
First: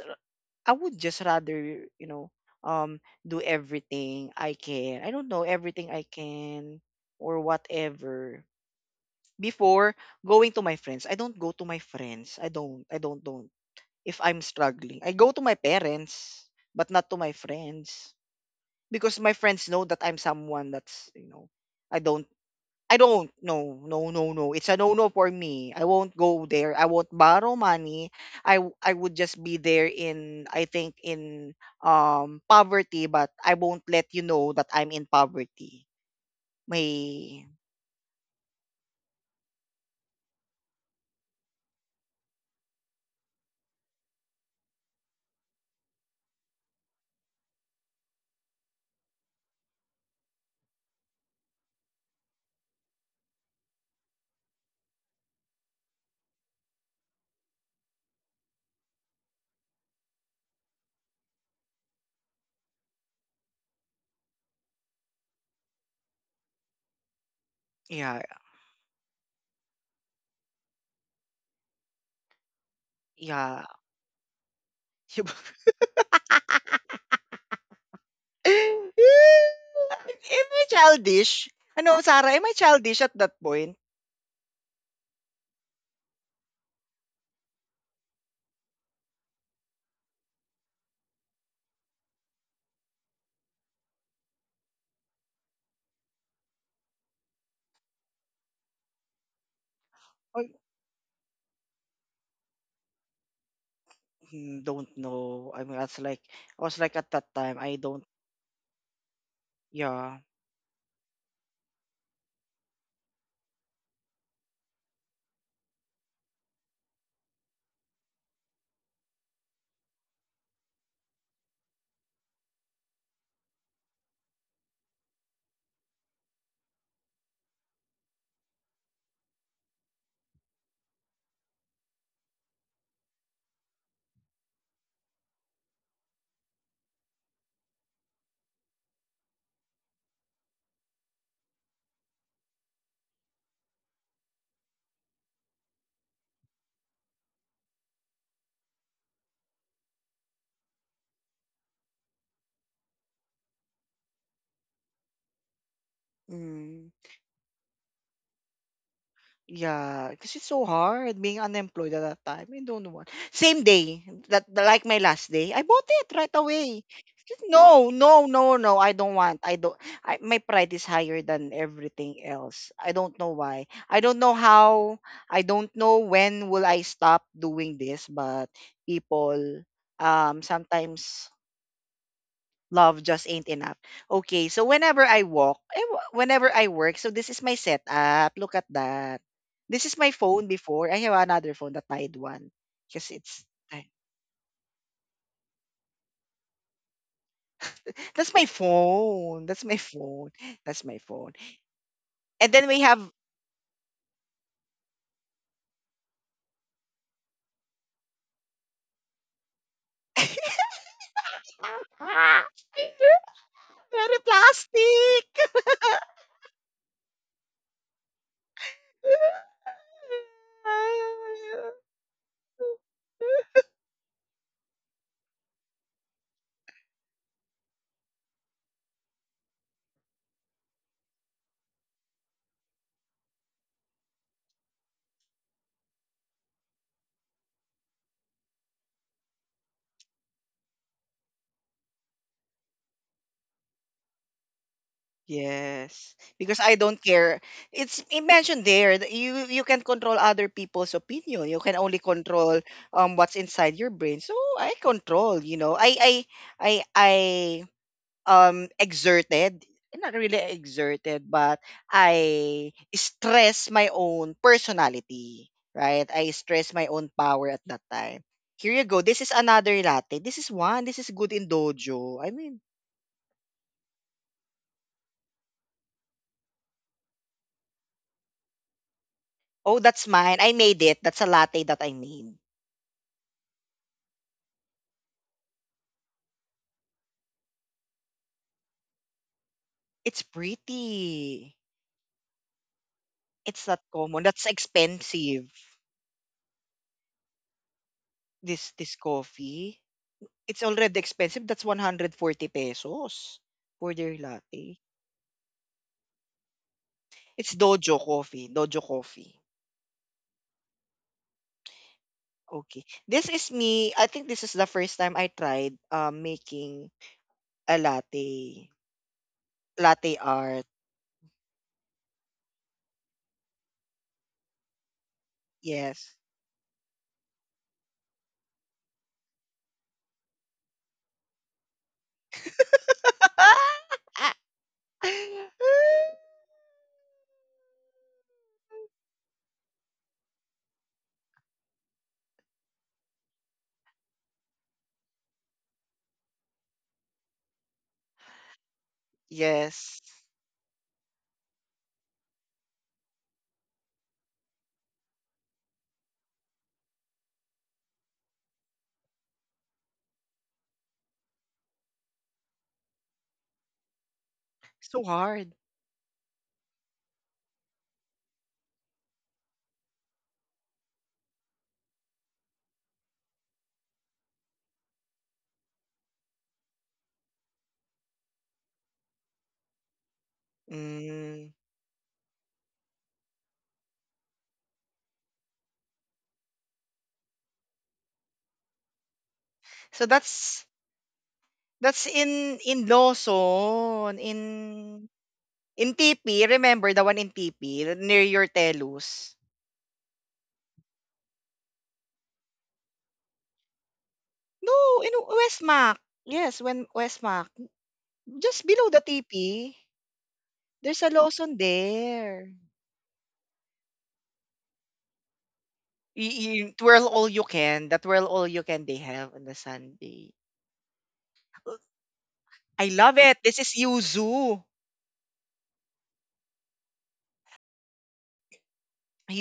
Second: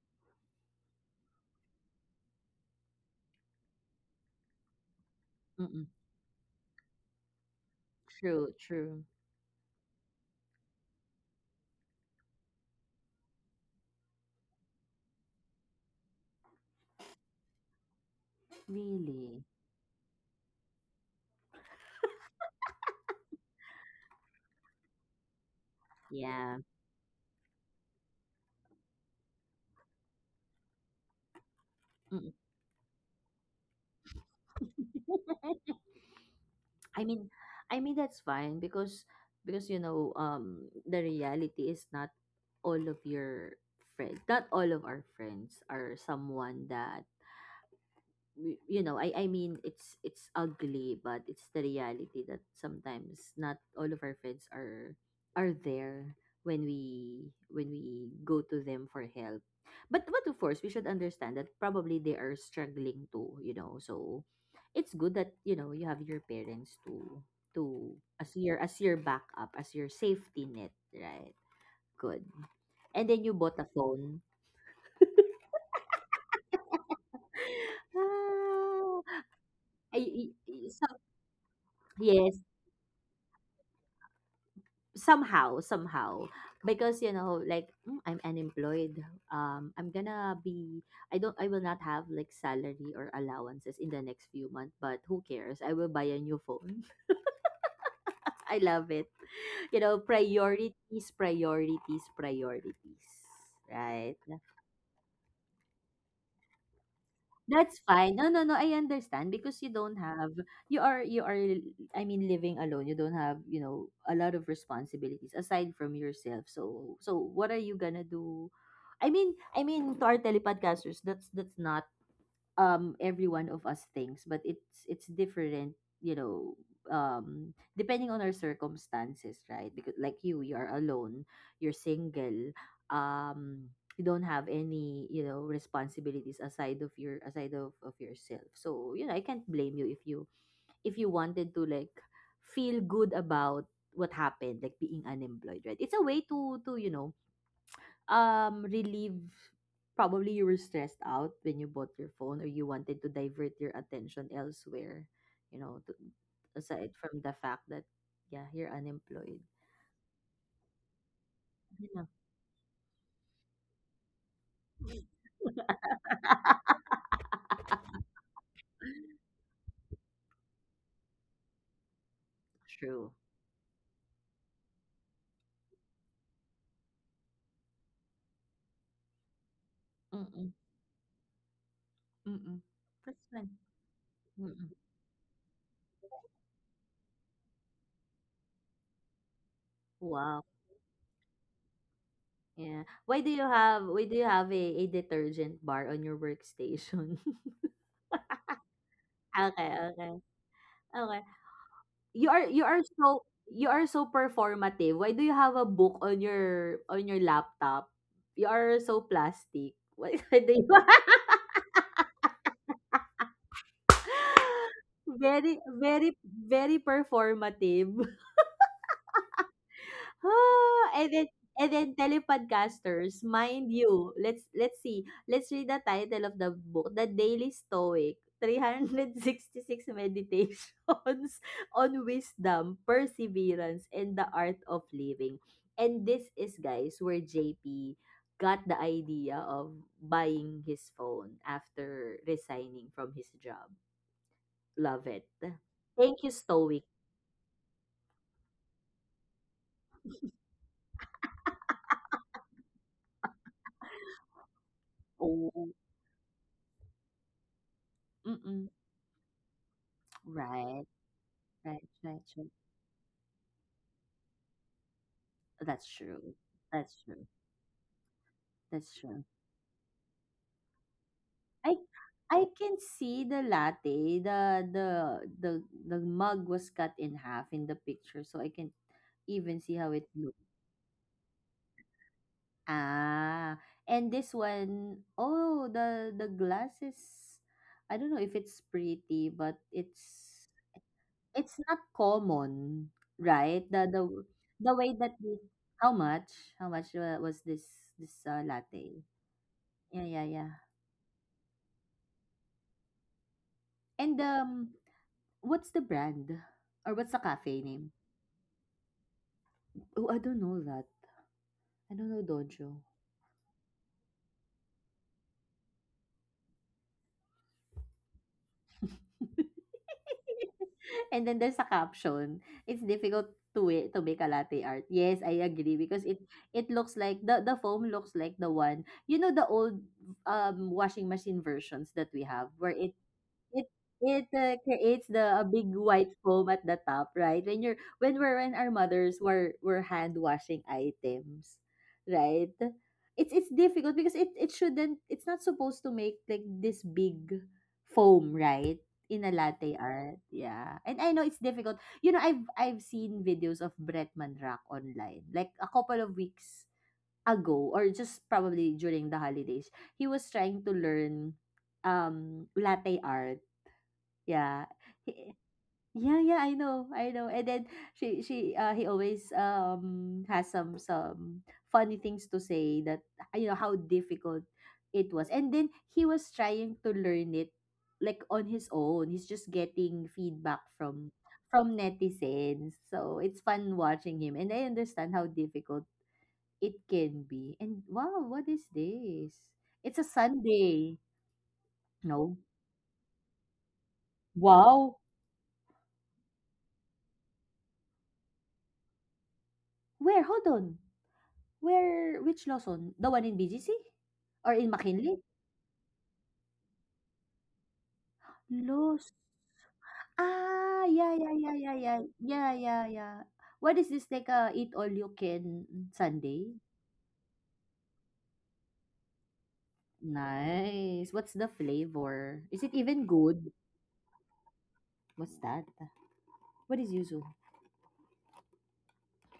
I would just rather, you know, um do everything I can. I don't know,
Mm.
everything I can or whatever.
True, true.
Before going to my friends, I don't go to my friends. I don't. If I'm struggling, I go to my parents, but not to my friends, because my
Really?
friends know that I'm someone that's, you know, I don't I don't no no no no, it's a no no for me. I won't go
Yeah.
there. I won't borrow money. I would just be there in, I think in
Mm.
poverty, but I won't let you know that I'm in poverty.
I mean,
May
I mean that's fine because the reality is not all of your friends, not all of our friends are someone that I mean it's ugly but it's the reality that sometimes not all of our friends are there when we go to them for help, but of course we should understand that probably they are struggling too, so it's good that you have your parents to,
yeah,
as your backup, as your safety net, right? Good. And then you bought
yeah.
a phone. Ah,
Am I
so,
childish, ano
yes,
Sarah? Am I childish at that point?
somehow somehow because like I'm unemployed, I'm gonna be, I don't, I will not have like salary or allowances in the next few months, but who cares, I will buy a new phone. I love it.
I
Priorities, priorities, priorities, right?
Hmm, don't know. I was like at that time I
That's
don't.
fine. No, no, no, I understand because you don't
Yeah.
have, you are you are, I mean, living alone. You don't have, a lot of responsibilities aside from yourself. So so what are you gonna do? I mean to our telepodcasters, that's not every one of us thinks, but it's different, you know depending on our circumstances, right? Because like you are alone, you're single, um you don't have any responsibilities aside of your, aside of yourself, so I can't blame you if you, if you wanted to like feel good about what happened, like being unemployed, right? It's a way to relieve, probably you were stressed out when you bought your phone or you wanted to divert your attention elsewhere, to, aside
Mm.
from the fact that yeah you're unemployed
Yeah, because it's so hard being unemployed at
you
that time. I don't want. Same day, that like my last day, I bought it right away. Just, no, no, no, no. I don't want. I don't. I, my pride is higher than everything else. I
true.
don't know why. I don't know how. I don't know when will I stop doing this. But people,
Mm-mm,
sometimes
mm-mm.
love
That's
just ain't
fine.
enough. Okay, so
Mm-mm.
whenever I walk, I wa- whenever I work, so this is my setup. Look at that. This is my
Wow.
phone before. I have another phone, the Tide one.
Yeah,
Because
why do you
it's,
have,
I-
why do you have a detergent bar on your workstation?
that's my phone. That's
Okay,
my
okay,
phone. That's my
okay.
phone. And
You
then
are
we have,
so, you are so performative. Why do you have a book on your laptop? You are so plastic. Why why do you?
very plastic.
Very, very, very performative. Ah, and then and then, telepodcasters, mind you, let's see. Let's read the title of the book, The Daily Stoic. 366 meditations on wisdom, perseverance, and the art of living. And this is guys where JP got the idea of buying his phone after resigning from his job. Love it.
Yes,
Thank you,
because I
Stoic.
don't care. It's imagine there that you can control other people's opinion. You can only control what's inside your brain. So I control, you
Oh,
know. I
mm-mm.
exerted, not really
Right.
exerted, but
Right, right, right.
I stress my own personality,
That's
right? I
true.
stress my
That's
own
true.
power at that time. Here you
That's
go. This
true.
is another latte. This is one. This is good in
I
dojo. I
I
mean,
can see the latte. The the mug was cut in half in the picture, so I can even see
oh,
how it
that's mine. I
looks.
made it. That's a latte that I made.
Ah, and this one, oh, the glass is, I don't know if it's pretty, but
It's pretty.
it's not common,
It's
right?
not common. That's
The way that we,
expensive.
how much, how much was this this
This
latte?
coffee.
Yeah, yeah, yeah.
It's already expensive. That's 140 pesos for their
And,
latte.
what's the brand or what's the
It's
cafe name?
Dojo coffee. Dojo coffee.
Oh, I don't know that. I don't know Dojo.
Okay. This is me. I think this is the first time I tried making a latte. Latte art.
And then there's a caption, "It's difficult to it to make a latte art." Yes, I agree because
Yes.
it looks like the foam looks like the one, the old washing machine versions that we have where it it creates the a big white foam at the top, right? When you're when we're when our mothers were hand washing items, right? It's difficult because it shouldn't, it's not supposed to make like this big foam, right? In a latte
Yes.
art, yeah. And I know it's difficult. You know, I've seen videos of Bretman Rock online, like a couple of weeks ago, or just probably during the holidays. He was trying to learn latte art, yeah.
So
He-
hard.
yeah, yeah, I know. I know. And then she he always has some funny things to say that, you know, how difficult it was. And then he was trying to learn it like on his own. He's just getting feedback
Mm.
from netizens. So it's fun watching him and I understand how difficult it can be. And wow, what is this? It's
So
a Sunday.
that's
No.
in Lawson,
Wow.
in TP. Remember the one in TP near your Telus?
Where? Hold on. Where, which Lawson? The one in BGC? Or in
No, in
McKinley?
Westmac. Yes, when Westmac. Just below the
Lowe's.
TP,
Ah,
there's a
yeah, yeah, yeah,
Lawson
yeah, yeah.
there.
Yeah, yeah, yeah. What is this, like a eat all you can sundae?
Twirl all you can. The twirl all you can they have on the Sunday.
Nice. What's the
Uh,
flavor? Is it
I
even
love it.
good?
This is Yuzu.
What's that? What is yuzu?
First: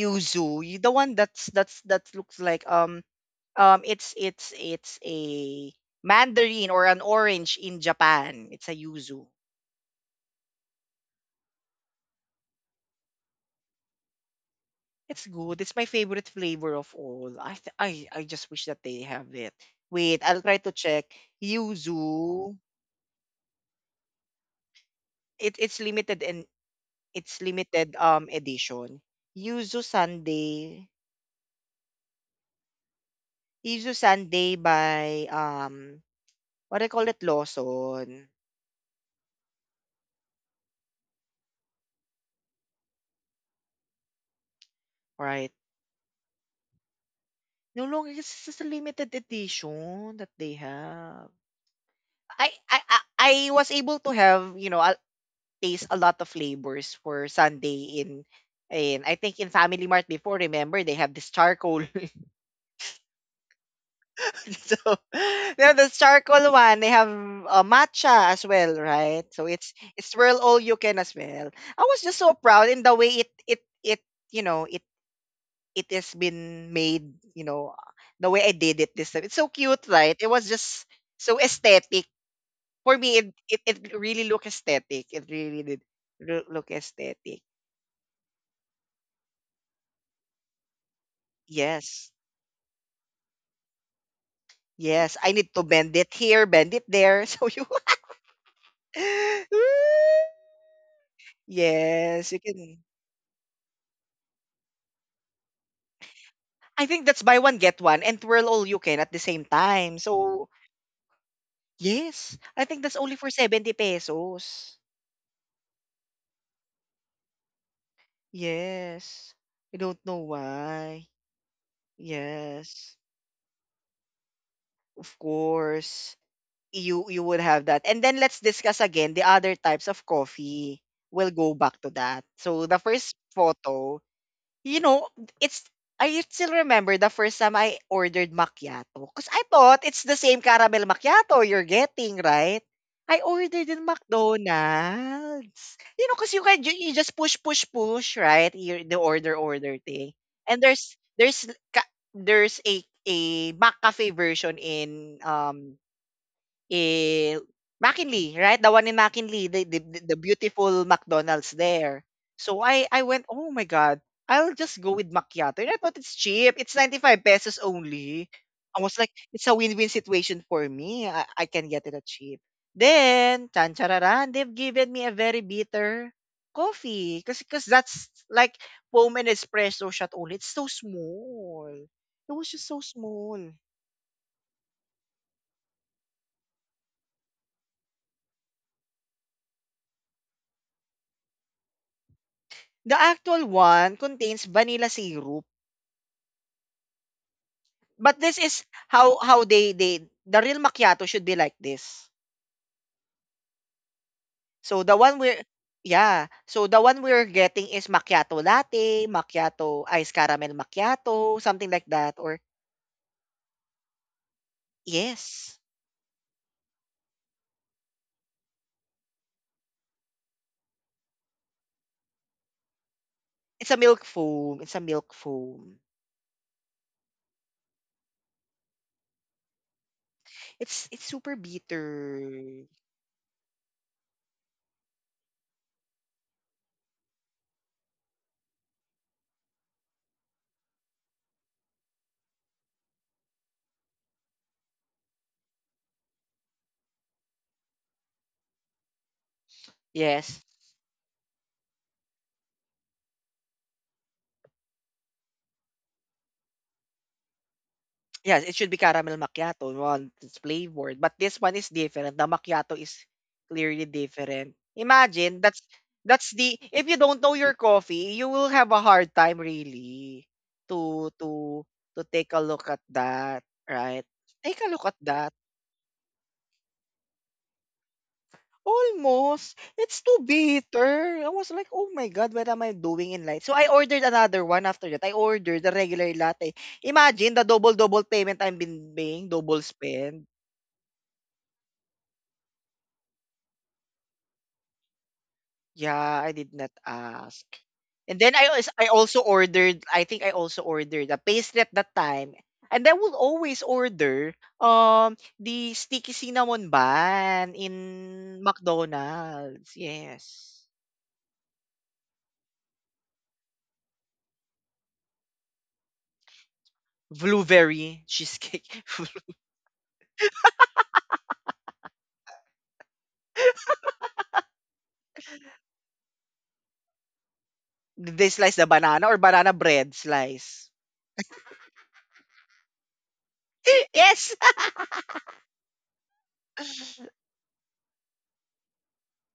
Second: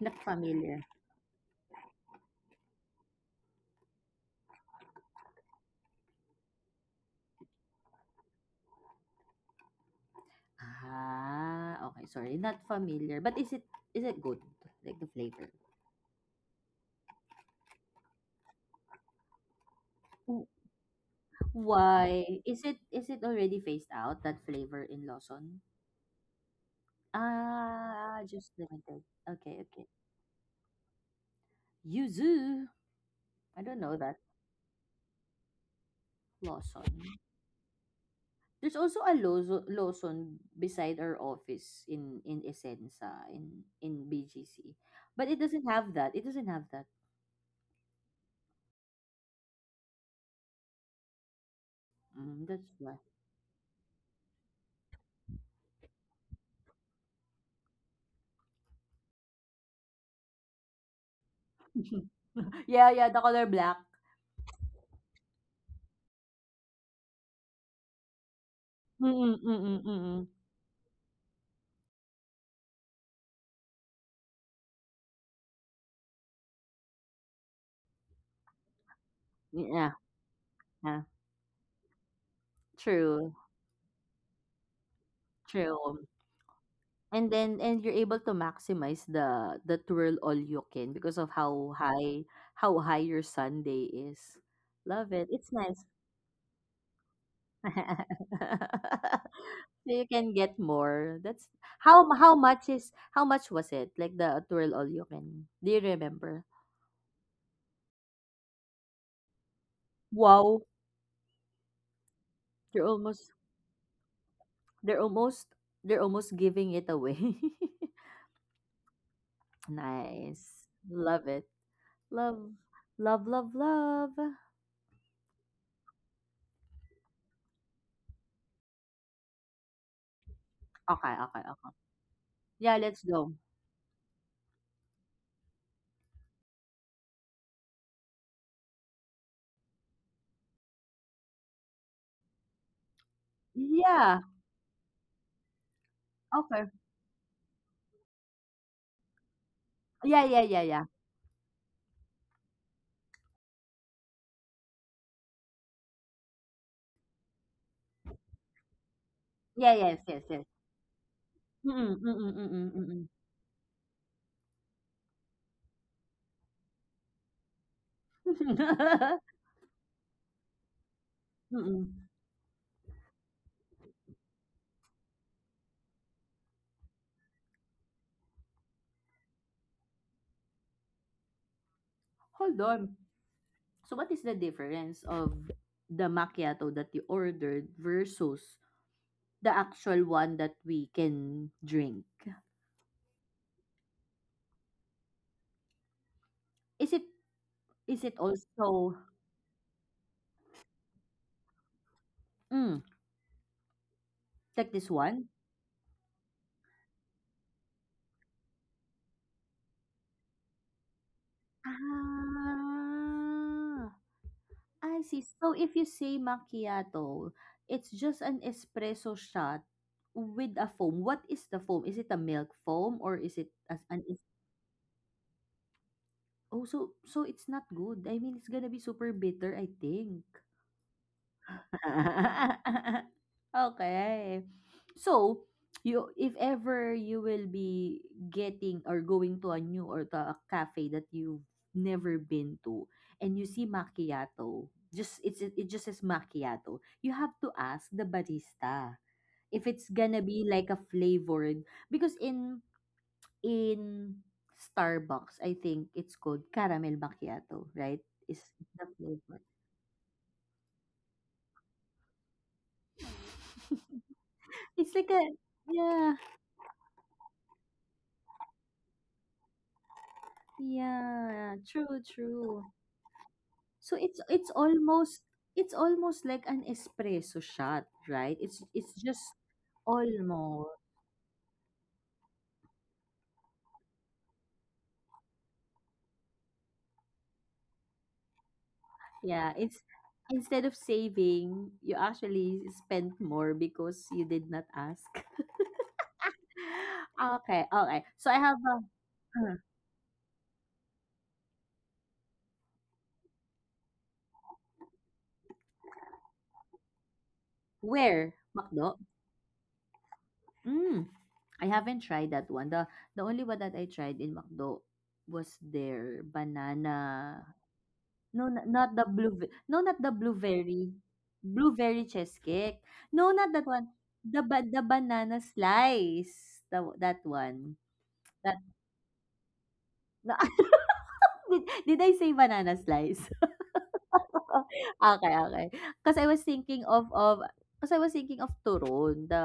Not familiar.
the one that's that looks like it's a mandarin or an orange in Japan. It's a yuzu.
Ah, okay, sorry. Not familiar. But is it good? Like the
It's
flavor?
good. It's my favorite flavor of all. I just wish that they have it. Wait,
W-
I'll try to check
Why?
yuzu.
Is it already phased out that flavor in
It
Lawson?
it's limited and it's limited
Ah, just limited.
edition.
Okay, okay.
Yuzu Sunday.
Yuzu. I don't
Yuzu
know that.
Sunday by
Lawson.
what do I call it, Lawson,
There's also a Lawson beside our office in Essenza in BGC, but it
right?
doesn't have that. It doesn't have that.
No longer, it's just a limited edition that they have.
Mm,
I
that's
I
why.
I I was able to have, you know, taste a lot of flavors for Sunday in, I think in Family Mart before. Remember they have this charcoal,
Yeah, yeah. The color black.
so they have this charcoal one. They have a matcha as well,
Mm-mm,
right? So
mm-mm,
it's
mm-mm.
swirl all you can as well. I was just so proud in the way it you know it, it has been made, you know, the way I did it this time. It's so
Yeah,
cute, right? It was just
yeah.
so aesthetic. For me,
True,
it really looked aesthetic. It really did
true.
look
And
aesthetic.
then and you're able to maximize the twirl all you can because of
Yes.
how high your Sunday is. Love
Yes.
it.
I
It's
need to
nice.
bend it here, bend it there. So you
So you can get more. That's
yes, you can.
how much was it? Like the twirl all you can. Do you remember?
I think that's buy one get one and twirl all you can at the same time. So
Wow,
yes, I
they're
think that's only
almost
for 70 pesos.
they're almost they're almost giving it away.
Yes. I don't know
Nice.
why.
Love it. Love
Yes,
love love.
of course. You would have that. And then let's discuss again the other types of coffee.
Okay,
We'll
okay,
go
okay.
back to that. So
Yeah,
the
let's
first
go.
photo, you know, it's, I still remember the first time I ordered macchiato because I thought it's the same caramel macchiato you're getting, right? I ordered in
Yeah.
McDonald's. You know, because you can
Okay.
you just push, push, push, right? You, the order, order thing.
Yeah, yeah, yeah,
And
yeah.
there's a McCafe version in Eh, McKinley, right? The one in McKinley, the
Yeah,
the
yes,
the
yes,
the
yes.
beautiful McDonald's
Mm-mm,
there.
mm-mm, mm-mm,
So
mm-mm.
I went, "Oh my god, I'll just go with macchiato." And I thought it's cheap. It's 95 pesos only. I was like, it's a win-win situation for me. I can
Mm-mm.
get it at cheap. Then, Tanchararan, they've given me a very bitter coffee. Because 'cause that's like foam and espresso shot only. It's so small. It was
Hold
just
on.
so small.
So what is the difference of the macchiato that you ordered versus the actual one that we can drink?
The actual one contains vanilla syrup.
Is it is it
But this is
also
how they the real macchiato should be like this.
mm, like this
So the one
one?
we're yeah, so the one we're getting is macchiato latte, macchiato ice caramel macchiato, something like that or
Ah. I see. So
yes.
if you say macchiato, it's just an espresso shot with a foam. What is the foam? Is it a milk foam or is it
It's
as
a
an
milk foam. It's a milk foam.
Oh, so so it's not good. I mean, it's gonna be super bitter, I think.
It's super bitter.
Okay. So, you if ever you will be getting or going to a new or to a cafe that you've never been to and you see macchiato, just it's it it just says macchiato. You have to ask the barista if it's gonna be
Yes.
like a flavored because in Starbucks, I think it's called caramel macchiato, right? Is
Yes, it should be
the
caramel
flavor.
macchiato, one it's flavored, but this one is different. The macchiato is clearly different.
It's like a
Imagine
yeah.
that's the if you don't know your coffee, you will have a hard time really to
Yeah,
to
true,
to take a
true.
look at that,
So
right? Take a look at that.
it's almost like an espresso shot, right? It's just
Almost, it's too
almost.
bitter. I was like, oh my god, what am I doing in life? So I ordered another one after that. I ordered the regular latte. Imagine the double double payment I've been paying,
Yeah,
double
it's
spend.
instead of saving, you actually spent more because you did not ask.
Yeah, I did not ask.
Okay, okay.
And
So I
then I
have
als- I also
a uh,
ordered, I think I also ordered a pastry at that time. And I will always order the sticky cinnamon bun
where
in
McDo.
McDonald's. Yes.
Mm, I haven't tried that one. The only one that I tried in McDo was their banana
Blueberry cheesecake.
Not the blue no, not the blueberry. Blueberry cheesecake. No, not that one. The ba the banana slice. The that one.
Did they
That
slice the banana or banana bread
no,
slice.
did I say banana slice?
Yes.
Okay, okay. because I was thinking of because I was thinking of turon, the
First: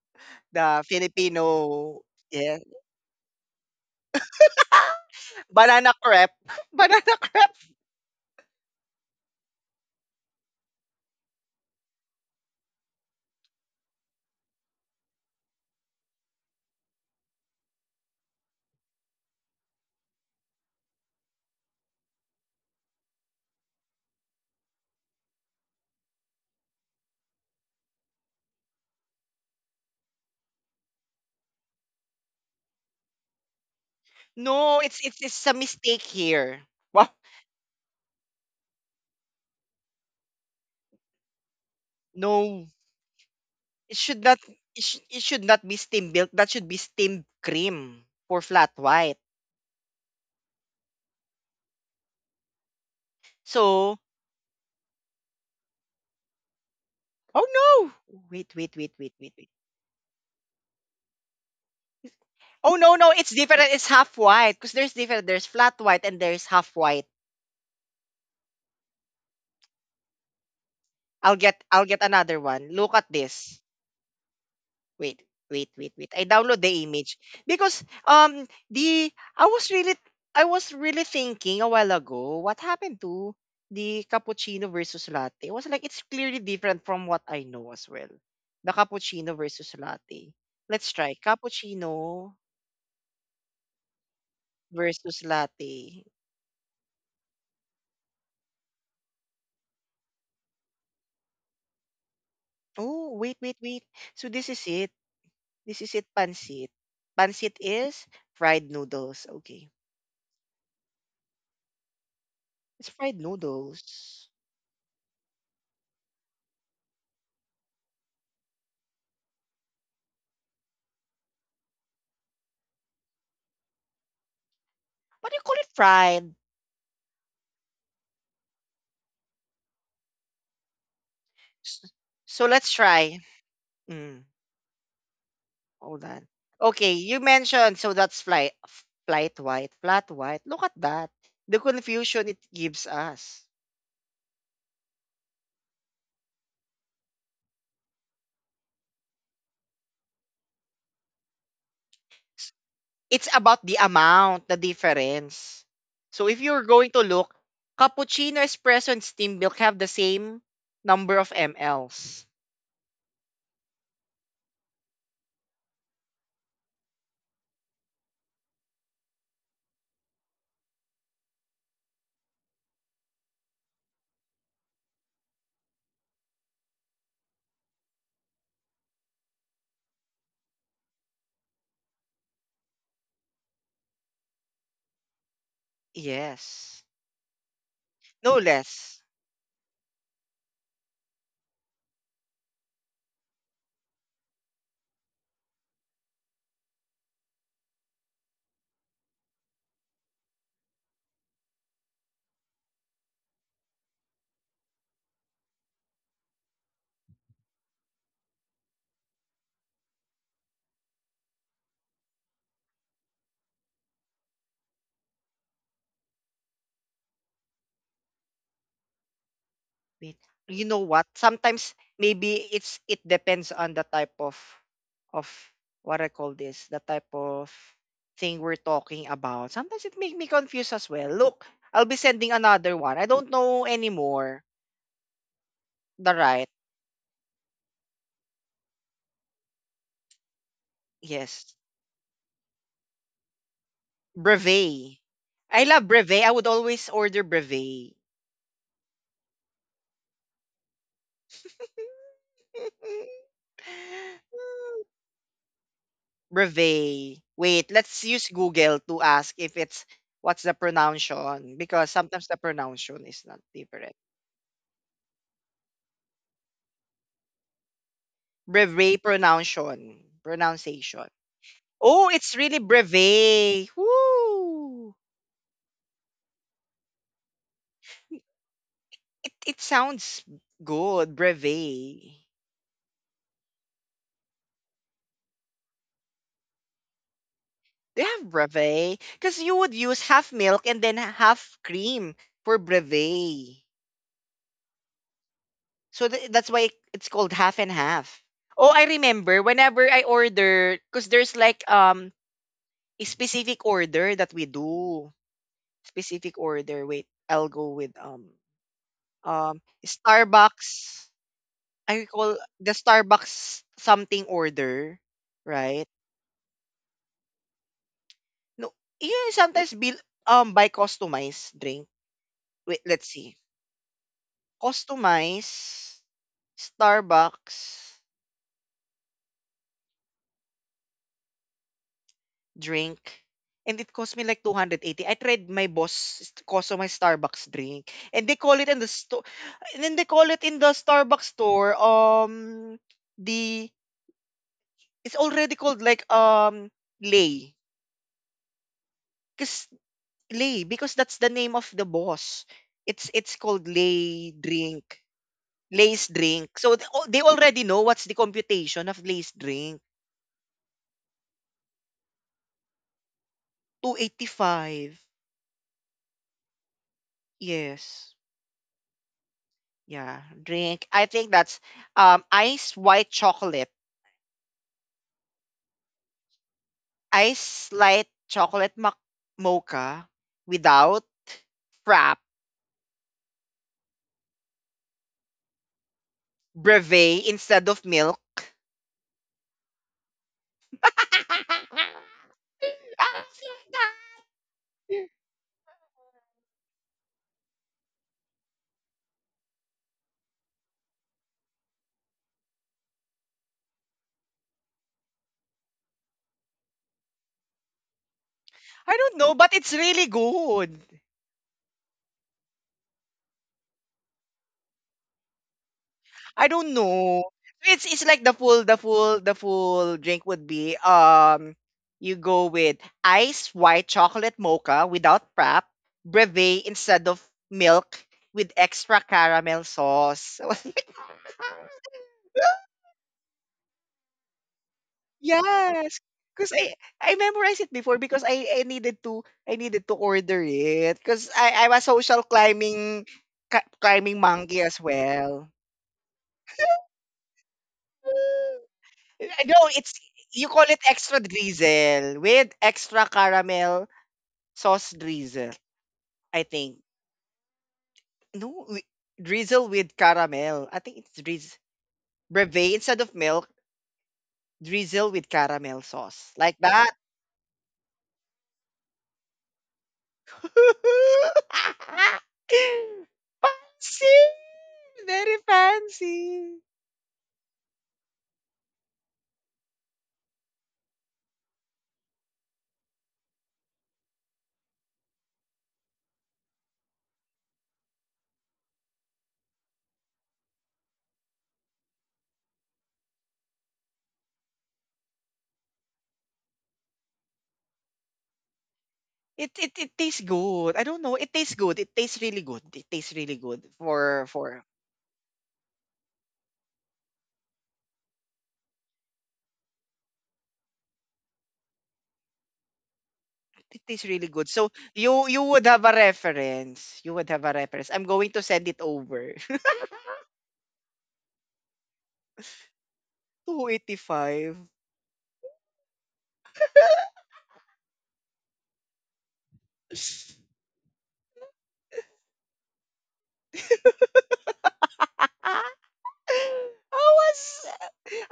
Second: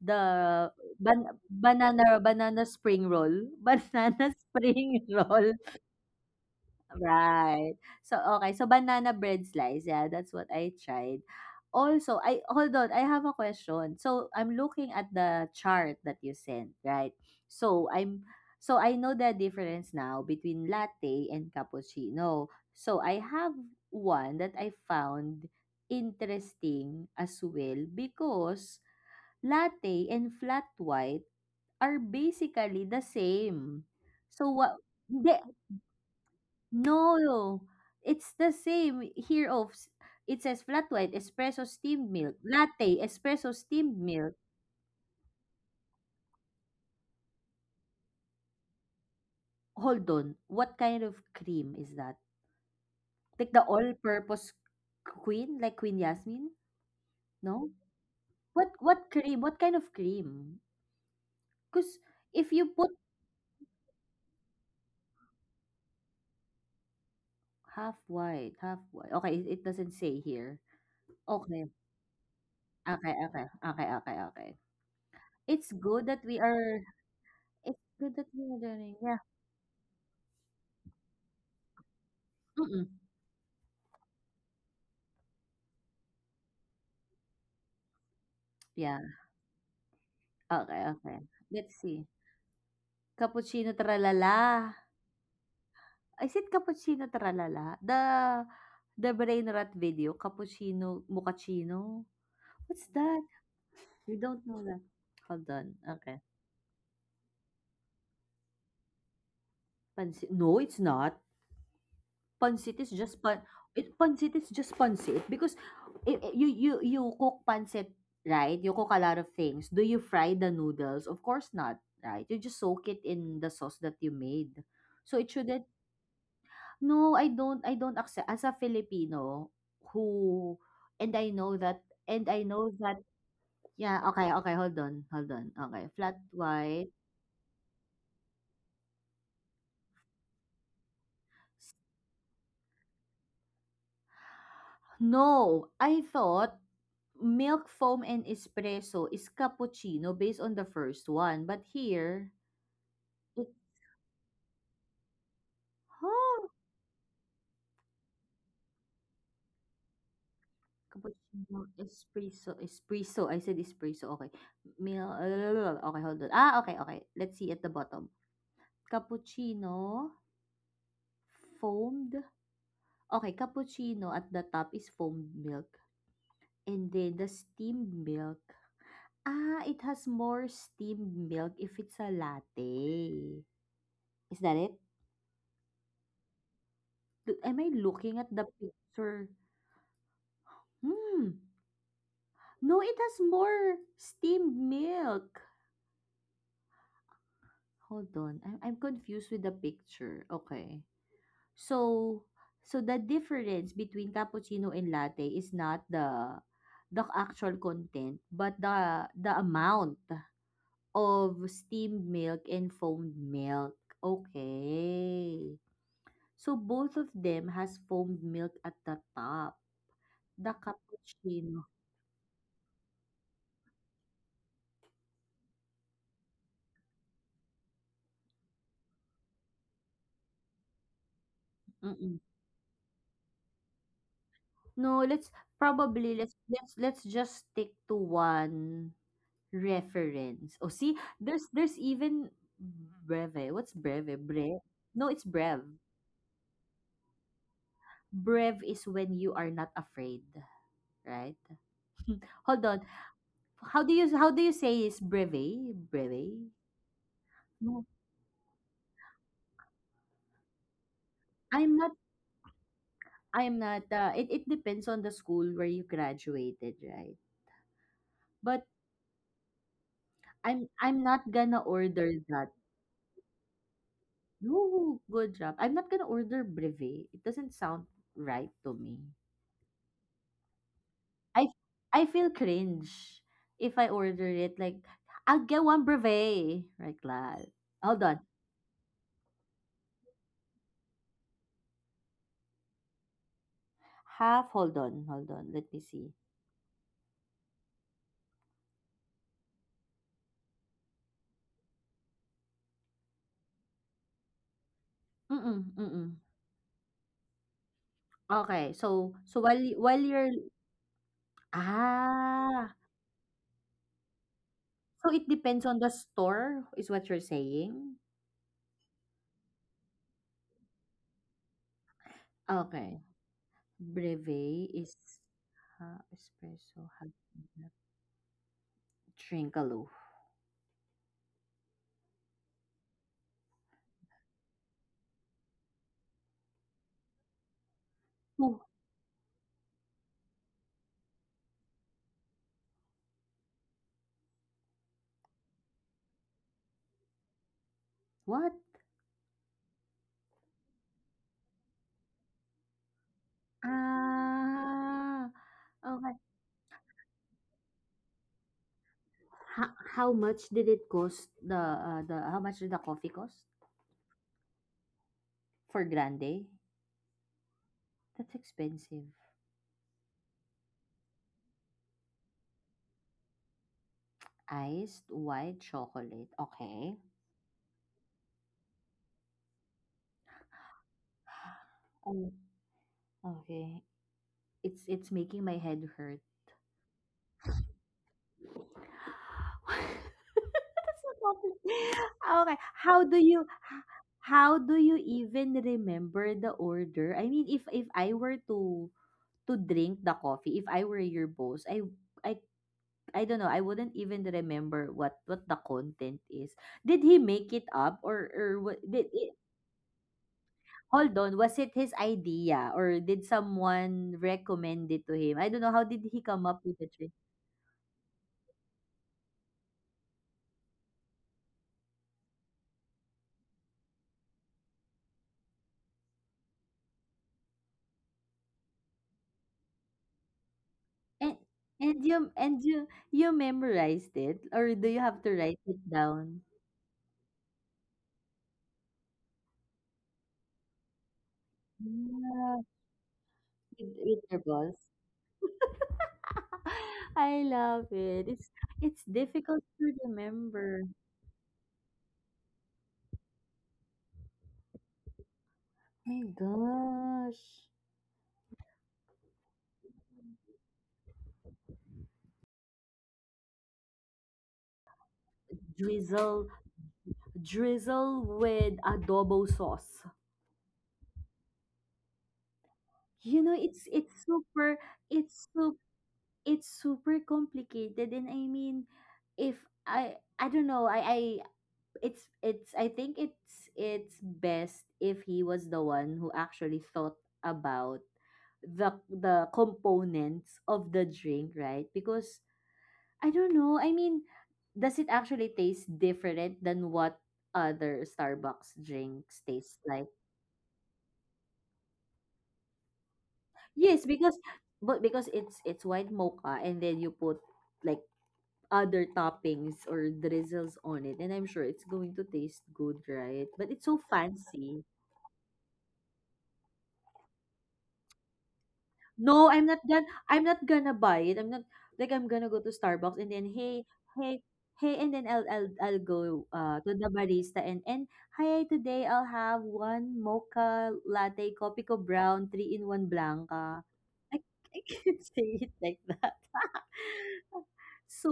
the
The
ban
Filipino.
banana
Yeah.
banana spring roll. Banana spring roll.
Banana crepe. Banana
Right.
crepe.
So, okay. So, banana bread slice. Yeah, that's what I tried. Also, I hold on. I have a question. So, I'm looking at the chart that you sent, right? So, I know the difference now between latte and cappuccino. So, I have one that I found interesting as well because latte and flat white are basically the same. So, what
No, it's it's
Hindi,
it's a mistake here.
No, it's the same here of it says flat white, espresso steamed milk,
No,
latte, espresso
it
steamed
should
milk.
not it should not be steamed milk. That should be steamed cream for flat white.
Hold on, what kind of cream is that? Like the
So,
all-purpose queen, like Queen Yasmin?
oh
No?
no. Wait, wait, wait,
What
wait, wait,
cream?
wait.
What kind of cream? Because if you
Oh
put
no, no, it's different. It's half white because there's different. There's flat white and there's half white.
half white, half white. Okay, it doesn't say here.
I'll get
Okay.
I'll get another one. Look at
Okay, okay,
this.
okay, okay, okay.
Wait, wait,
It's
wait,
good
wait.
that
I
we
download the
are.
image because
It's good that we are doing.
the
Yeah.
I was really thinking a while ago what
Mm-mm.
happened to the cappuccino versus latte. I was like it's clearly different from what I know as well. The
Yeah.
cappuccino versus latte.
Okay,
Let's try
okay. Let's see.
cappuccino
Cappuccino Tralala.
versus latte.
Is it Cappuccino Tralala? The brain rot video, Cappuccino Mochaccino? What's
Oh,
that?
wait, wait, wait.
We
So
don't
this
know
is
that.
it.
Hold on.
This is it
Okay.
pancit. Pancit is fried noodles. Okay.
Pancit. No, it's not. Pancit
It's
is
fried
just pan. It
noodles.
pancit is just pancit because you you cook pancit right? You cook a lot of things. Do you fry the noodles? Of course not, right? You just soak it in the sauce that you made. So it
What do you call
shouldn't
it fried?
No, I don't accept as a Filipino who and I know that
S-
and I
So
know
let's
that
try.
yeah,
Mm,
okay, okay, hold on, hold on. Okay,
Hold
flat
on.
white.
Okay, you mentioned so that's flight, flight white, flat white. Look at that. The confusion it gives us.
No, I thought milk foam and espresso is cappuccino based on the first one, but here
S- It's
it
about the amount, the difference. So if
huh,
you're going to look, cappuccino, espresso, and steam milk have the same number of
cappuccino,
mLs.
espresso, espresso. I said espresso. Okay, milk. Okay, hold on. Ah, okay, okay. Let's see at the bottom. Cappuccino foamed okay cappuccino at the top is foamed milk, and then the steamed milk, ah, it has more steamed milk if it's a latte. Is that it?
Yes,
Am I looking at
no
the
less.
picture? Hmm. No, it has more steamed milk. Hold on, I'm confused with the picture, okay. So so the difference between cappuccino and latte is not the actual content, but the amount. Of steamed milk and foamed milk. Okay. So both of them has foamed milk at the top.
Wait.
The
You know what?
cappuccino.
Sometimes maybe it depends on the type of what I call this, the type of thing we're talking about. Sometimes it make me confused as well. Look, I'll be
Mm-mm.
sending another one. I don't know anymore.
No, let's probably
The
let's
right.
let's let's just stick to one reference. Oh, see, there's
Yes.
there's even breve. What's breve? Breve.
Brevet.
No, it's
I
brev.
love brevet. I would always order brevet.
Brev is when you are not afraid, right? Hold on. How do you say is breve? Breve?
Reveille. Wait,
No,
let's use Google to ask if it's what's the pronunciation
I'm
because
not
sometimes the pronunciation is not
I'm not,
different.
it it depends on the school where you graduated, right? But
Brevet pronunciation,
I'm
pronunciation.
not gonna
Oh,
order
it's
that.
really brevet. Woo!
No, good job. I'm not gonna order brevet. It doesn't sound right to me.
It sounds good,
I
brevet.
I feel cringe if I order it. Like I'll get one brevet, like that.
They
Hold on,
have brevet because you would use half milk and then half cream for brevet.
half. Hold on. Let me
So
see.
th- that's why it's called half and half. Oh, I remember whenever I order cuz there's like a specific order that we do.
Mm mm
Specific order. Wait, I'll go with
Okay, so so while while you're
Starbucks. I recall the
ah,
Starbucks something order,
so it depends on
right?
the store, is what you're saying.
No, you sometimes be by customized drink. Wait,
Okay.
let's see.
Breve is
Customize
espresso hot black
Starbucks
Trinkaloo.
drink, and it cost me like 280. I tried my boss cost of my Starbucks drink, and they call
Oh,
it in the store, and then they call it in the Starbucks store. The It's already called like Lay,
what?
cause Lay because that's the name of the boss. It's called Lay drink,
Ah,
Lay's
okay.
drink. So they already know what's the computation of Lay's
How,
drink.
how much did it cost the how much did the coffee cost
285.
for grande?
Yes.
That's expensive.
Yeah, drink. I think that's ice white chocolate,
Iced white chocolate. Okay.
ice light chocolate mac mocha without frap,
Oh, okay. It's making my head hurt.
brevet instead of milk.
That's so complicated. Okay. How do you h- how do you even remember the order? I mean, if I were to drink the coffee, if I were your boss, I I don't know. I wouldn't even remember what the content is. Did he make it up or
I
did
don't know,
it,
but it's really good.
hold on? Was it his idea or did someone recommend it to him? I don't know. How did he
I
come up
don't
with the drink?
know. It's like the full drink would be you go with ice white chocolate mocha without prep, brevet instead of milk with extra caramel sauce.
And you you memorized it or do you have to write it
Yes,
down?
because I memorized it before because I needed to order it because I'm a social
Yeah,
climbing
with
climbing
your
monkey
balls.
as well.
I love it. It's
No,
difficult to
it's you call it
remember.
extra drizzle with extra caramel sauce drizzle.
My
I think
gosh.
no wi- drizzle with caramel. I think it's drizz brevet instead of milk. Drizzle with caramel sauce
Drizzle
like that.
drizzle with adobo sauce. You know,
Fancy, very
it's so
fancy.
it's super complicated and I mean if I I don't know I it's I think it's best if he was the one who actually thought about the components of the drink, right? Because I don't know, I mean, does it actually taste different than what other Starbucks drinks
It, it
taste
it
like?
tastes good. I don't know. It tastes good. It tastes really good. It tastes really good
Yes,
for
because
for
but because it's white mocha and then you put like other toppings or drizzles on it and I'm sure it's going to taste good, right? But
It
it's so
is really good. So
fancy.
you would have a reference. You would have a reference. I'm going to send it over.
No, I'm not gonna buy it. I'm not like, I'm gonna go to Starbucks and then, "Hey, hey,
285.
hey," and then I'll I'll go, to the barista and, "Hi, today I'll have 1 mocha latte, kopi ko brown, 3 in 1 blanca." I I can't
Ah,
say it like that.
I was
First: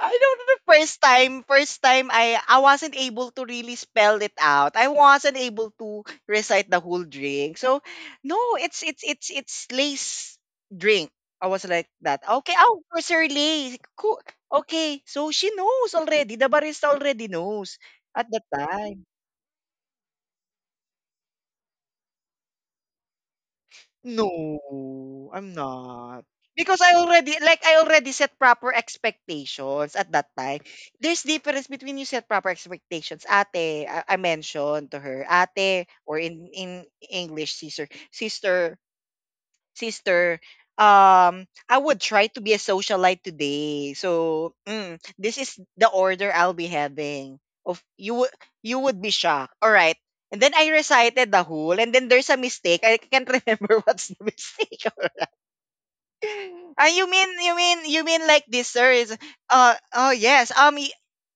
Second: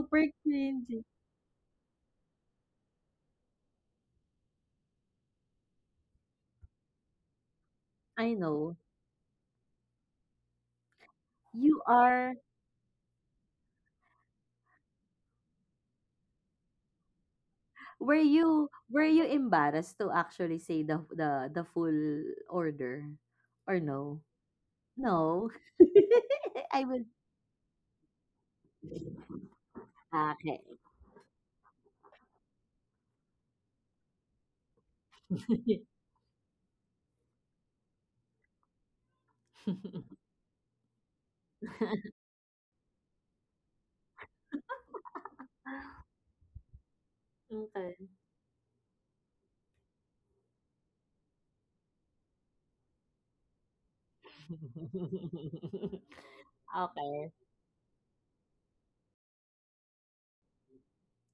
I don't know the first
cringy.
time first time I wasn't able to really spell it out. I wasn't able to recite the whole drink. So no,
I know.
it's lace drink. I was
You
like that.
are
Okay, oh, for Sir Lace. Cool. Okay, so she knows already. The barista already knows at the time.
were you embarrassed to actually say the the full order or no?
No, I'm
No.
not. Because
I will
I already set proper expectations at that time.
Okay.
There's difference between you set proper expectations. Ate, I mentioned to her, ate or in English sister, sister, I would try to be a socialite today. So, this is the order I'll be having. Of
Okay.
you would be shocked. All right. And then I recited the whole, and then there's a mistake. I can't remember what's the mistake. You mean
Okay,
like this, sir? Is. Oh, yes.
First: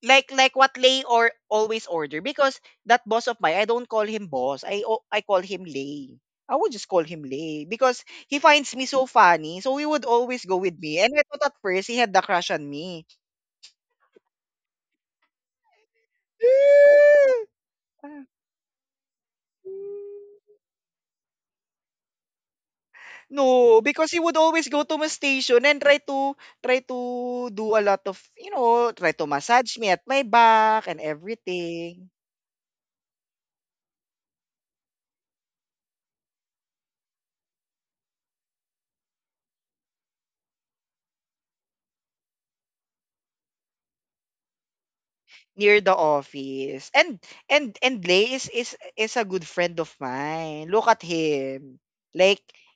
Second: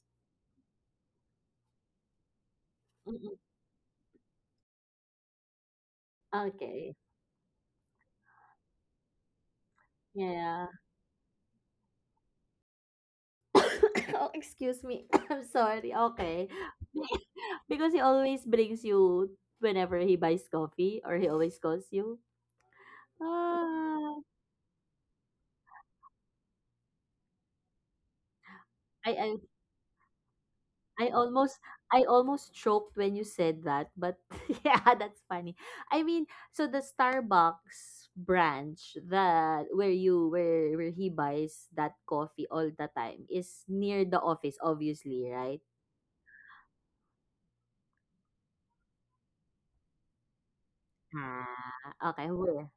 Like what Lay or always order because that boss
mm,
of mine, I don't call him boss. I call him Lay. I would just
okay,
call him Lay because he finds me so funny. So he would always go
yeah.
with me. And I thought at first he had the crush on me.
Oh, excuse me. I'm sorry, okay. Because he always brings you whenever he buys coffee or he always calls you?
No, because
Ah,
he would always go to my station and try to try to do a lot of try
I
to
I
massage me at my back and
I almost I
everything.
almost choked when you said that, but yeah, that's funny. I mean, so the Starbucks branch that where you where he buys that coffee all the time is near the office, obviously, right?
Near the office. And Lay is a good friend of mine. Look at him.
Ah, okay.
Like
Where?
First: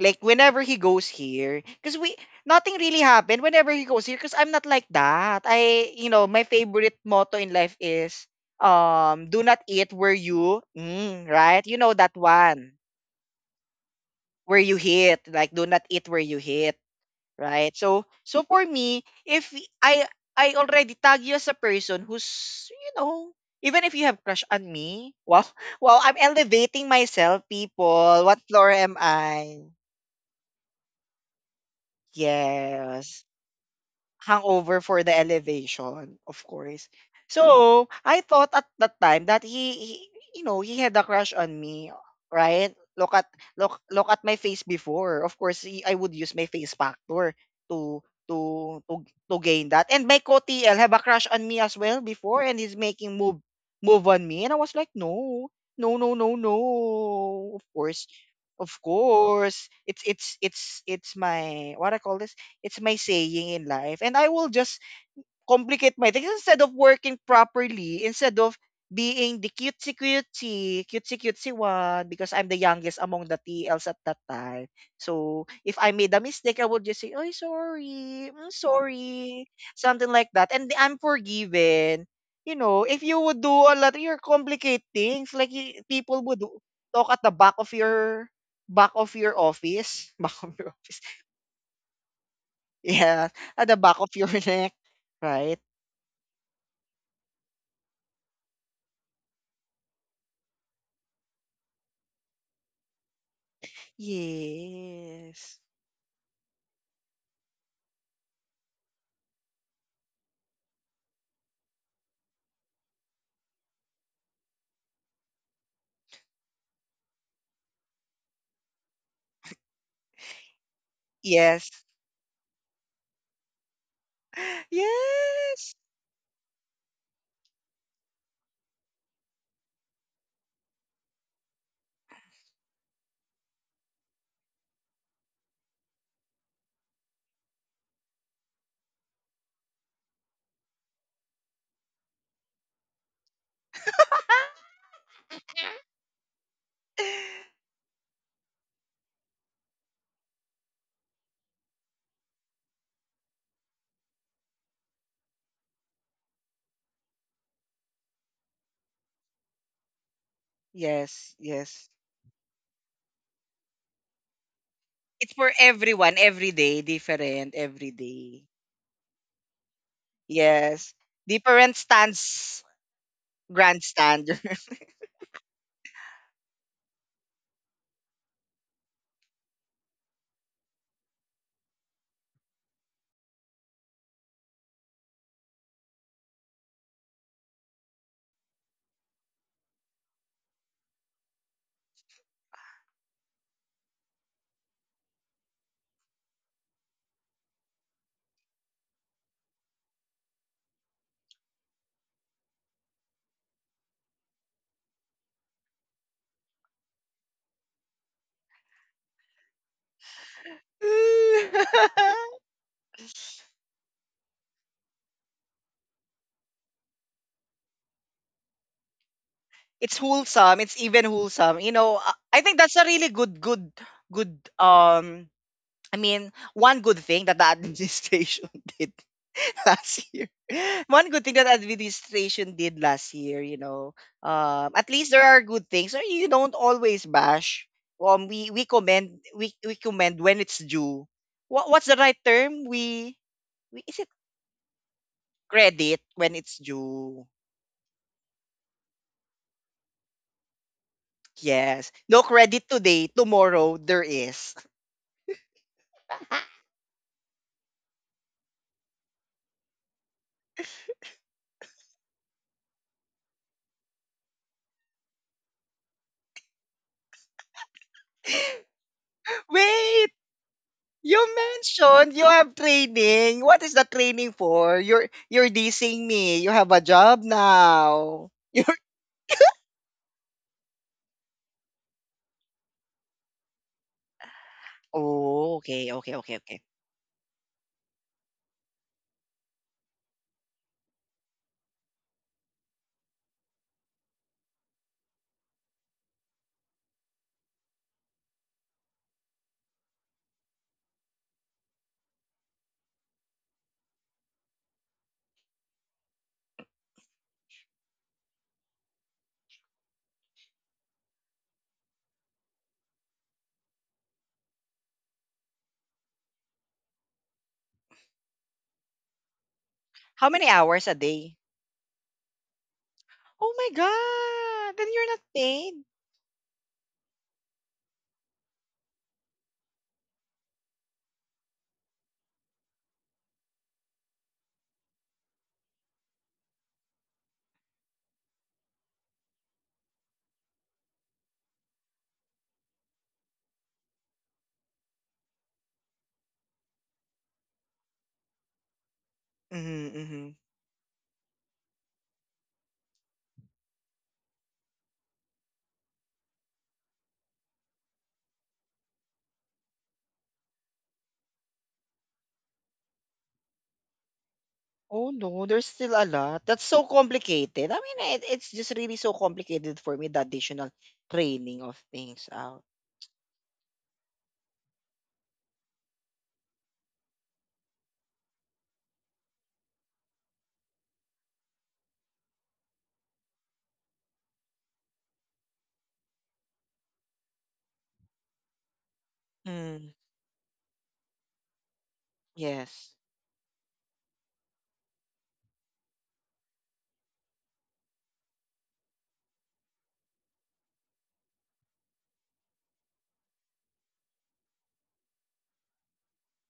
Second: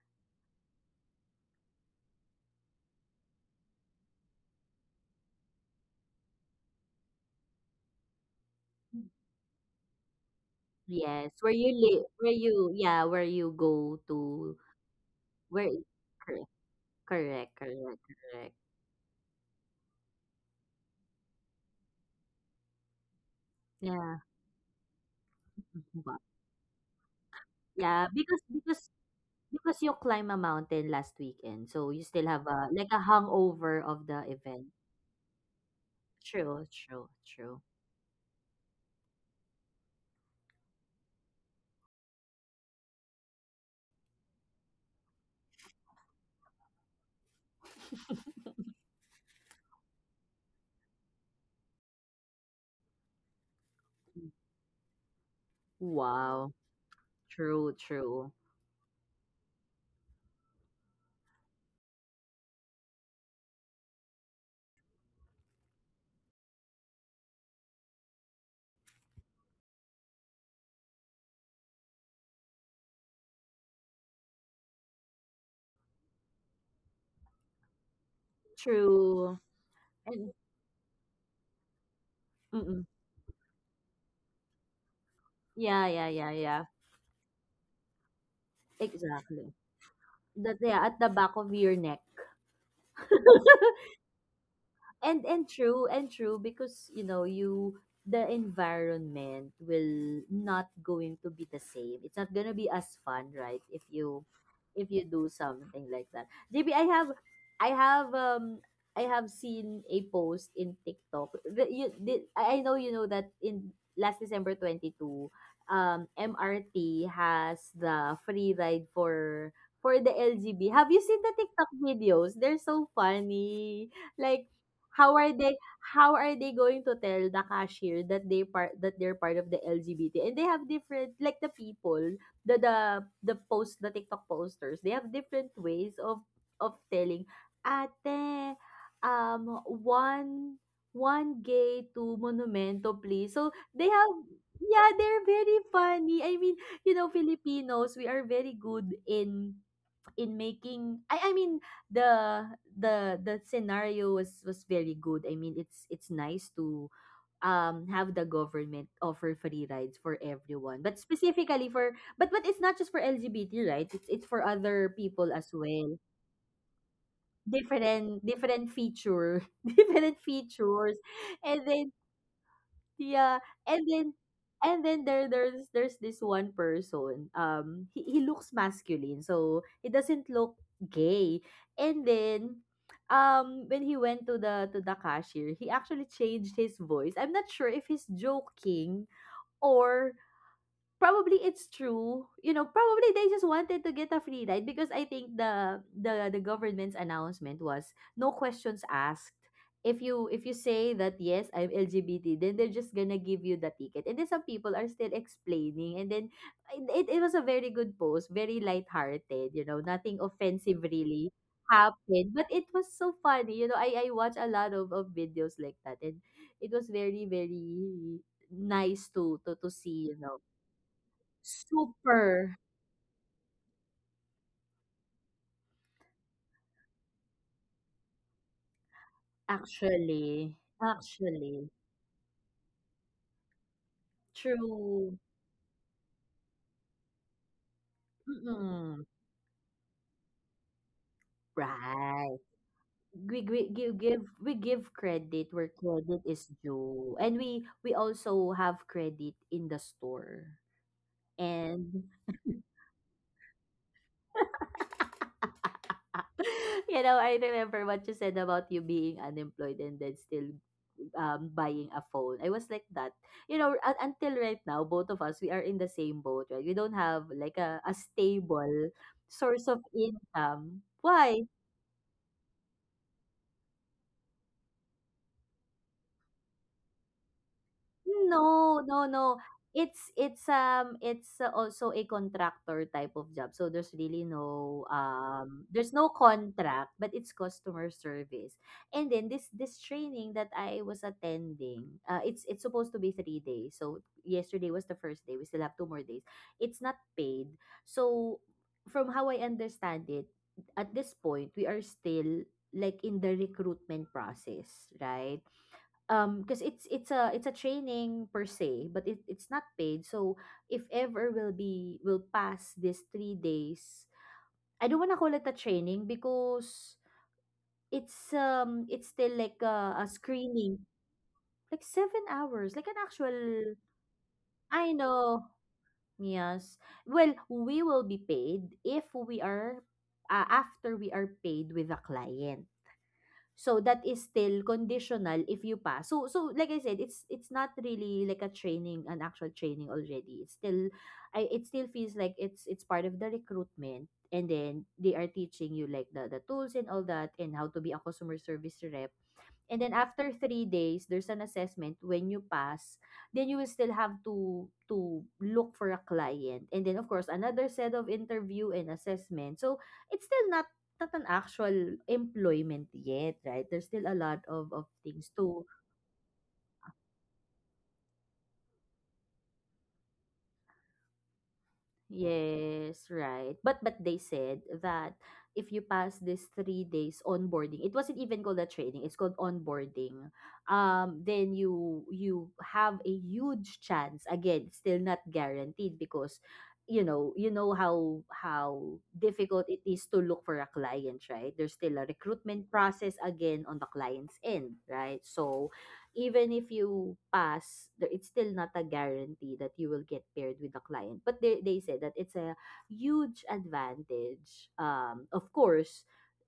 whenever he goes here, because we nothing really happened whenever he goes here. Because I'm not like that. I you know My favorite motto in life is do not eat where you,
Yes, where
right, you
you
know
live,
that
where you
one,
yeah, where you go
where
to
you hit, like do
where
not eat where you
correct,
hit,
correct,
right?
correct,
So
correct.
for me, if y- I already tag you as a person who's, you know even if you
Yeah.
have crush on me, well well I'm elevating myself,
Yeah,
people. What floor am I?
because you climb a mountain last weekend, so you still have a like a
Yes,
hangover of the event.
hangover for the elevation, of
True,
course.
true, true.
So, I thought at that time that he had a crush on me, right? Look at my face before. Of course, I would use my face factor to to to to gain that. And my co-TL have a crush on me as well before and he's making move on me and I was like, "No. No, no, no, no."
Wow.
Of
True,
course,
true.
of course, it's my what I call this it's my saying in life. And I will just complicate my things instead of working properly, instead of being the cutesy cutesy, cutesy cutesy one, because I'm the youngest among the TLs at that time. So if I made a mistake, I would just say, oh, sorry,
True.
sorry, something like
And
that. And I'm forgiven. You know,
mm.
if you would do a lot, you're complicate things.
Yeah, yeah,
People
yeah,
would
yeah.
talk at the back of your
Exactly.
office, back of
That
your
yeah,
office,
at the back of your neck.
yeah, at the back of your neck,
And
right?
true, because you know you the environment will not going to be the same. It's not gonna be as fun, right, if you do
Yes.
something like that. JB, I have, I have um I have seen a post in TikTok that you did. I know, you know that in last December 22, MRT has the free ride for the LGB. Have you seen the TikTok
Yes.
videos? They're so funny. Like, How are they how are they going to tell the cashier that they're part of the LGBT? And they have different, like, the people, the the the post, the TikTok posters, they have different ways of telling, ate, one gay to monumento, please. So they have.
Yes.
Yeah, they're very funny. I mean, you know, Filipinos, we are very good in making, I mean, the the scenario was very good. I mean, it's nice to have the government offer free rides for everyone. But
Yes,
specifically
yes.
for, but it's not just for LGBT, right? It's for other
It's
people as
for
well.
everyone, every day, different, every
Different
day.
different feature, different
Yes.
features. And
Different
then
stands,
Yeah, and then
grandstand.
and then there's this one person. He looks masculine, so he doesn't look gay. And then, when he went to the cashier, he actually changed his voice. I'm not sure if he's joking, or probably it's true. You know, probably they just wanted to get a free ride, because I think the government's announcement was, no questions asked. If you say that, yes, I'm LGBT, then they're just gonna give you the ticket. And then some people are still explaining. And then it was a very good post, very lighthearted, you know, nothing offensive really happened. But it was so funny. You know, I watch a lot of videos like that, and it was very, very nice to
It's
see, you know.
wholesome. It's even wholesome. You know, I
Super.
think that's a really good, good, good I mean, one good thing that the administration did last year.
Actually,
One good thing that
actually,
administration did last year, you know, at least
true.
there are good things. So you don't always bash. We
Mm,
commend we commend when it's due. What's the right
right.
term?
We we
We is
give
it
give we give credit where
credit
credit
when
is
it's
due,
due?
and we also have credit in the store.
Yes.
And
No credit today. Tomorrow there is.
you know, I remember what you said about you being unemployed and then still, buying a phone. I was like that. You know, until right now, both of us, we are in the same boat, right? We don't have like a stable source of
Wait.
income.
You
Why?
mentioned you have training. What is the training for? You're dissing me. You have a job now. You're
No, no, no. It's also a contractor type of job. So there's really no,
Oh, okay,
there's no
okay, okay, okay.
contract, but it's customer service. And then this training that I was attending, it's supposed to be 3 days. So yesterday was the first day. We still have 2 more days. It's not paid. So from how I understand it, at this point, we are still like in the recruitment process, right? Because it's a training per se, but it's not paid. So if ever will be, will pass this 3 days, I don't want to call it a training, because it's still like a
How many
screening,
hours a day?
like 7 hours, like an
Oh my
actual.
god! Then
I
you're not
know.
paid.
Yes. Well, we will be paid if we are, after we are paid with a client. So that is still conditional if you pass. So so like I said, it's not really like a training, an actual training already. It's still, I it still feels like it's part of the recruitment, and then they are teaching you like the tools and all that, and how to be a customer service rep. And then
Mm-hmm, mm-hmm.
after 3 days, there's an assessment. When you pass, then you will still have to, look for a client. And then of course another set of interview and assessment. So it's still not an actual employment yet, right? There's still a lot of
Oh
things
no, there's
to.
still a lot. That's so complicated. I mean, it's just really so complicated for me the additional training of things out.
Yes, right. But they said that if you pass this 3 days onboarding, it wasn't even called a training, it's called onboarding. Then you have a huge chance. Again, still not guaranteed, because you know, how difficult it
Mm,
is to look for a client, right? There's still a recruitment
yes.
process again on the client's end, right? So even if you pass, there it's still not a guarantee that you will get paired with a client. But they said that it's a huge advantage, of course,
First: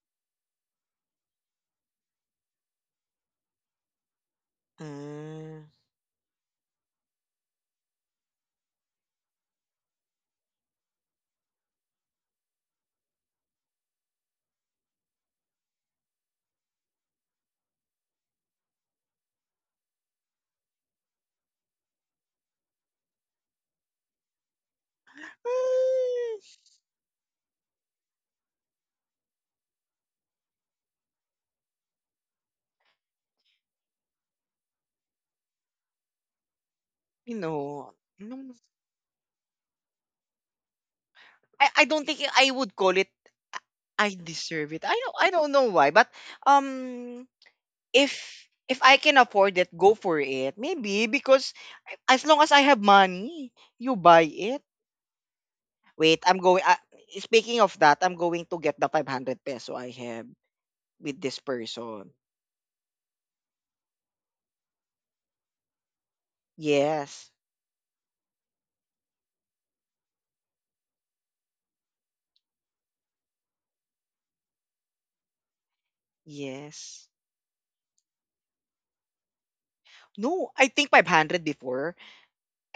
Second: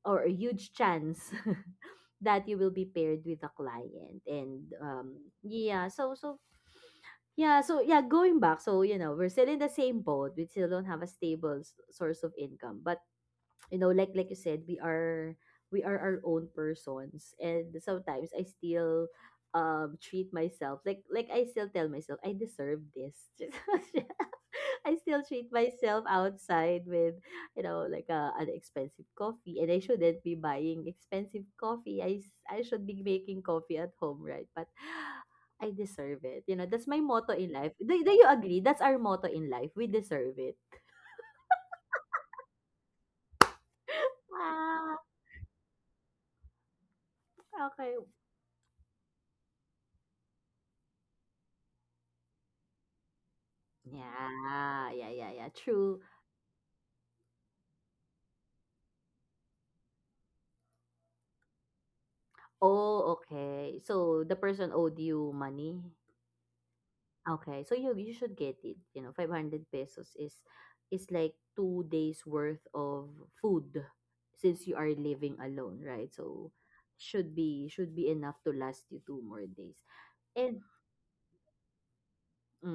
or a huge chance that you will be paired with a client. And
Mm.
yeah, so yeah, going back. So, you know, we're still in the same boat. We still don't have a stable source of income. But you know, like you said, we are our own persons. And sometimes I still, treat myself like, I still tell myself I deserve this. I still treat myself
Mm,
outside with, you know, like a, an expensive coffee. And I shouldn't be buying expensive coffee. I should be making coffee at home, right? But I deserve it, you know. That's my motto
you
in life.
know.
Do you
No.
agree that's our motto in life? We deserve it.
I don't think I would call it, "I deserve it."
Wow.
I don't know why, but um
Okay.
if if I can afford it, go for it. Maybe because as long as I have money, you buy it.
Yeah, yeah, yeah, yeah. True.
Wait, I'm going speaking of that, I'm going to get the 500 peso I have with this person.
Oh, okay. So the person owed you money.
Yes.
Okay, so you should get it. You know, 500 pesos is like 2 days worth of food, since you are living alone, right? So
Yes.
should be enough to last you 2 more days.
No,
And
I think 500 before.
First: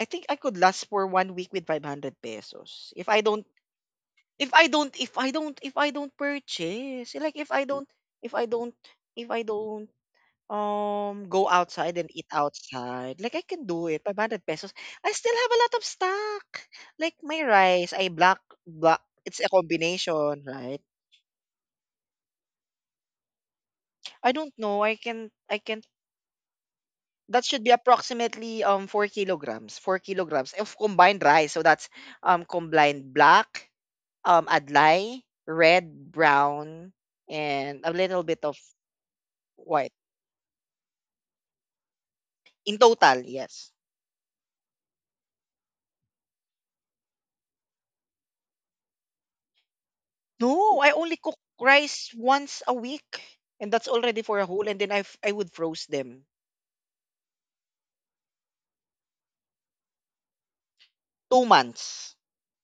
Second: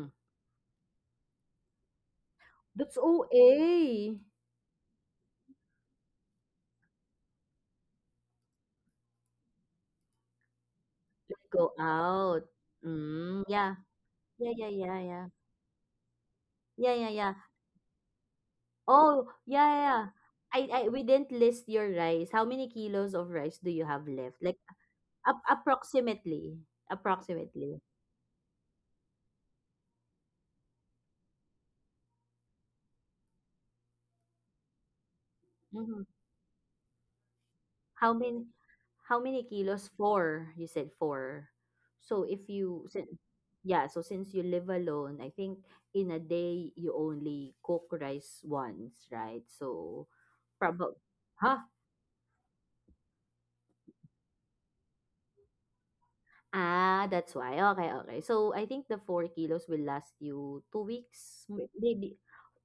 I think I could last for one week with 500 pesos.
that's OA.
If I don't purchase, like, if I don't if I don't
Let's
go
go
outside and eat
out.
outside like I
Mm,
can
yeah.
do it 500
Yeah, yeah,
pesos.
yeah,
I
yeah.
still have a lot of stock
Yeah, yeah,
like
yeah.
my rice, I black,
Oh,
it's a
yeah, yeah, yeah.
combination, right?
I We didn't list your rice. How many kilos of rice do you have
I
left?
don't
Like,
know,
ap-
I can
approximately,
that should be
approximately,
approximately 4 kilograms 4 kilograms of combined rice, so that's combined black, adlai,
Hmm.
red, brown, and a
How
little bit
many
of
how many kilos?
white.
Four. You said four. So if
In
you sin-
total, yes.
Yeah, so since you live alone, I think in a day you only cook rice once, right? So
No, I
probably.
only cook
Huh?
rice once a week. And that's already for a whole. And then I would froze them.
Ah, that's why. Okay, okay. So, I think the 4 kilos will last you 2 weeks,
Two
m maybe.
months.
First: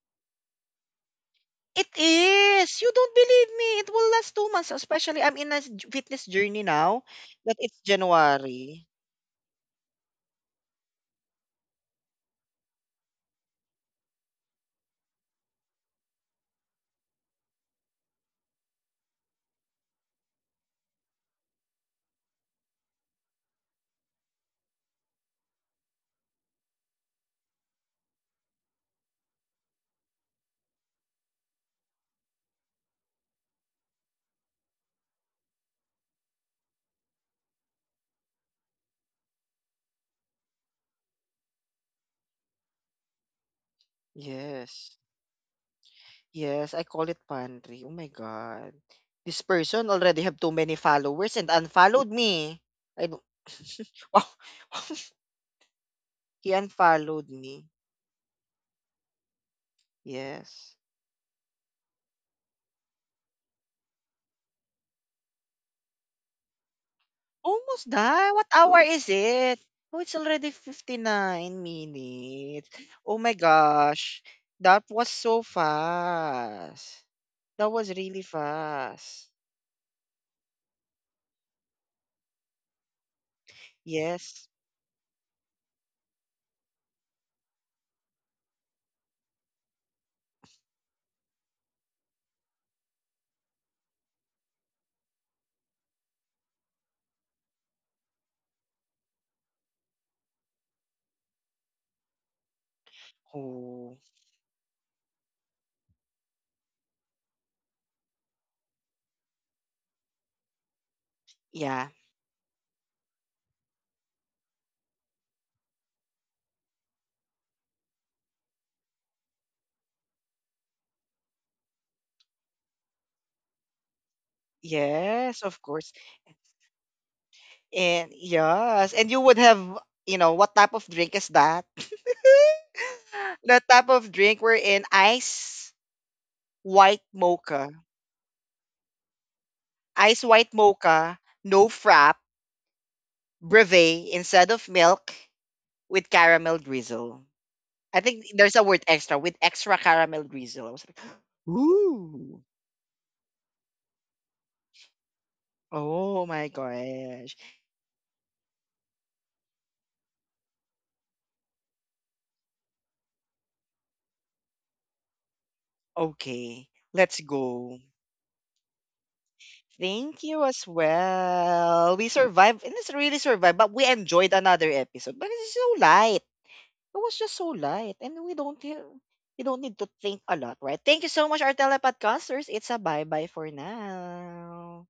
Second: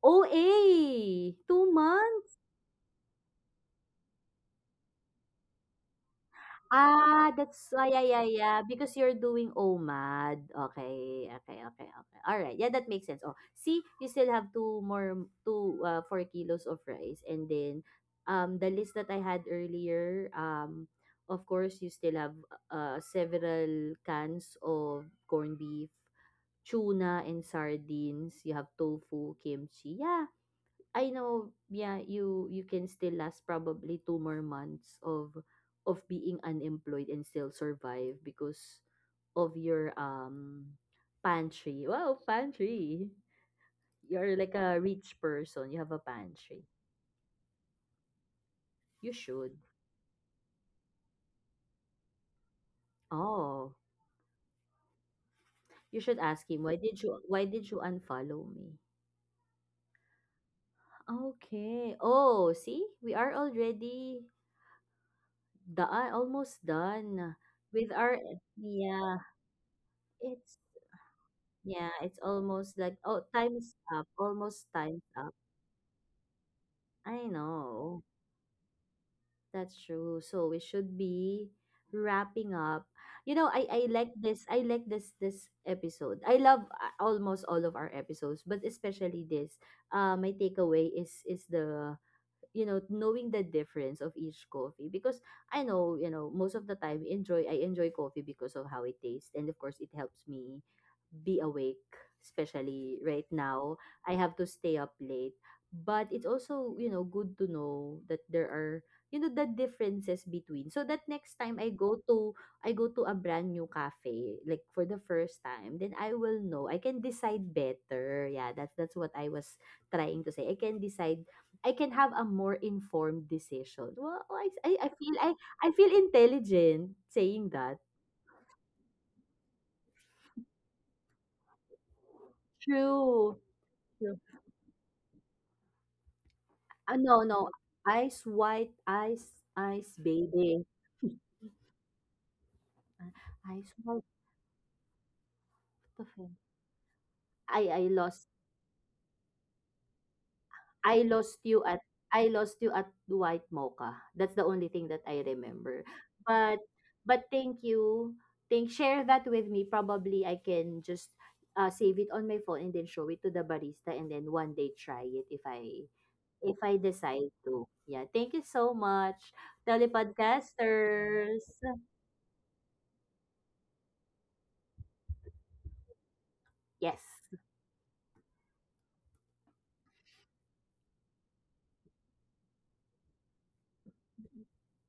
OA, two
It
months?
is. You don't believe me. It will last 2 months. Especially, I'm in a fitness journey now
Ah,
that
that's
it's
why. Yeah, yeah, yeah,
January.
because you're doing OMAD. Okay, okay, okay, okay. Alright, yeah, that makes sense. Oh, see, you still have two more m- two ah, 4 kilos of rice. And then, the list that I had earlier, of course, you still have, several cans of corned beef, tuna and sardines. You have tofu, kimchi. Yeah, I know, yeah, you can still last probably 2 more months of being unemployed and still survive because of your pantry. Wow, pantry. You're like a
Yes.
rich person. You have a pantry.
Yes, I call it pantry. Oh my God.
You
This
should.
person already have too many followers and unfollowed me. I don't.
Oh,
Wow.
you should ask
He
him, why did you
unfollowed
why
me.
did you unfollow me?
Yes.
Okay. Oh, see? We are already the I almost done
Almost
with our.
done. What hour is
Yeah,
it? Oh, it's already
it's
59
yeah it's
minutes.
almost like,
Oh
oh,
my
time's up.
gosh.
Almost
That
time's
was
up.
so fast.
I
That was
know.
really fast.
That's true, so we should be wrapping up. You know, I I like
Yes.
this I like this this episode. I love, almost all of our episodes, but especially this. My takeaway is, the, you know, knowing the difference of each coffee. Because I know, you know, most of the time, enjoy I enjoy coffee because of how it tastes, and of course it helps me be awake, especially right now.
Oh,
I have to stay up late. But it's also, you know, good to know that there are, you know, the differences between, so that next time i
yeah.
go to i go to a brand new cafe, like, for the first time, then I will know. I can decide better. Yeah, that's what I was trying to say. I can decide, I can have a more informed decision. Well, I, I, I feel I,
Yes, of
I
course.
feel intelligent saying that.
And yes, and you would have, you know, what type of drink is that?
True.
The type of
True.
drink we're in ice white
No, no.
mocha.
Ice white, ice, ice
Ice white
baby.
mocha, no frap,
Uh, Ice white.
brevet instead of milk
Of
with
him.
caramel drizzle.
I, I
I think
lost
there's a word extra with extra caramel drizzle. I was like,
I lost you at I
ooh,
lost you at White Mocha. That's the only thing that I remember.
oh my
But but
gosh.
thank you. Think share that with me. Probably I can just, save it on my phone and then show it to the barista, and then one day try it if I if
Okay,
I
let's
decide to.
go.
Yeah. Thank you so much,
Thank you as
telepodcasters.
well. We survived, and it's really survived, but we enjoyed another episode. But it's so light. It
Yes.
was just so light, and we don't need to think a lot, right? Thank you so much, our telepodcasters. It's a bye bye for now.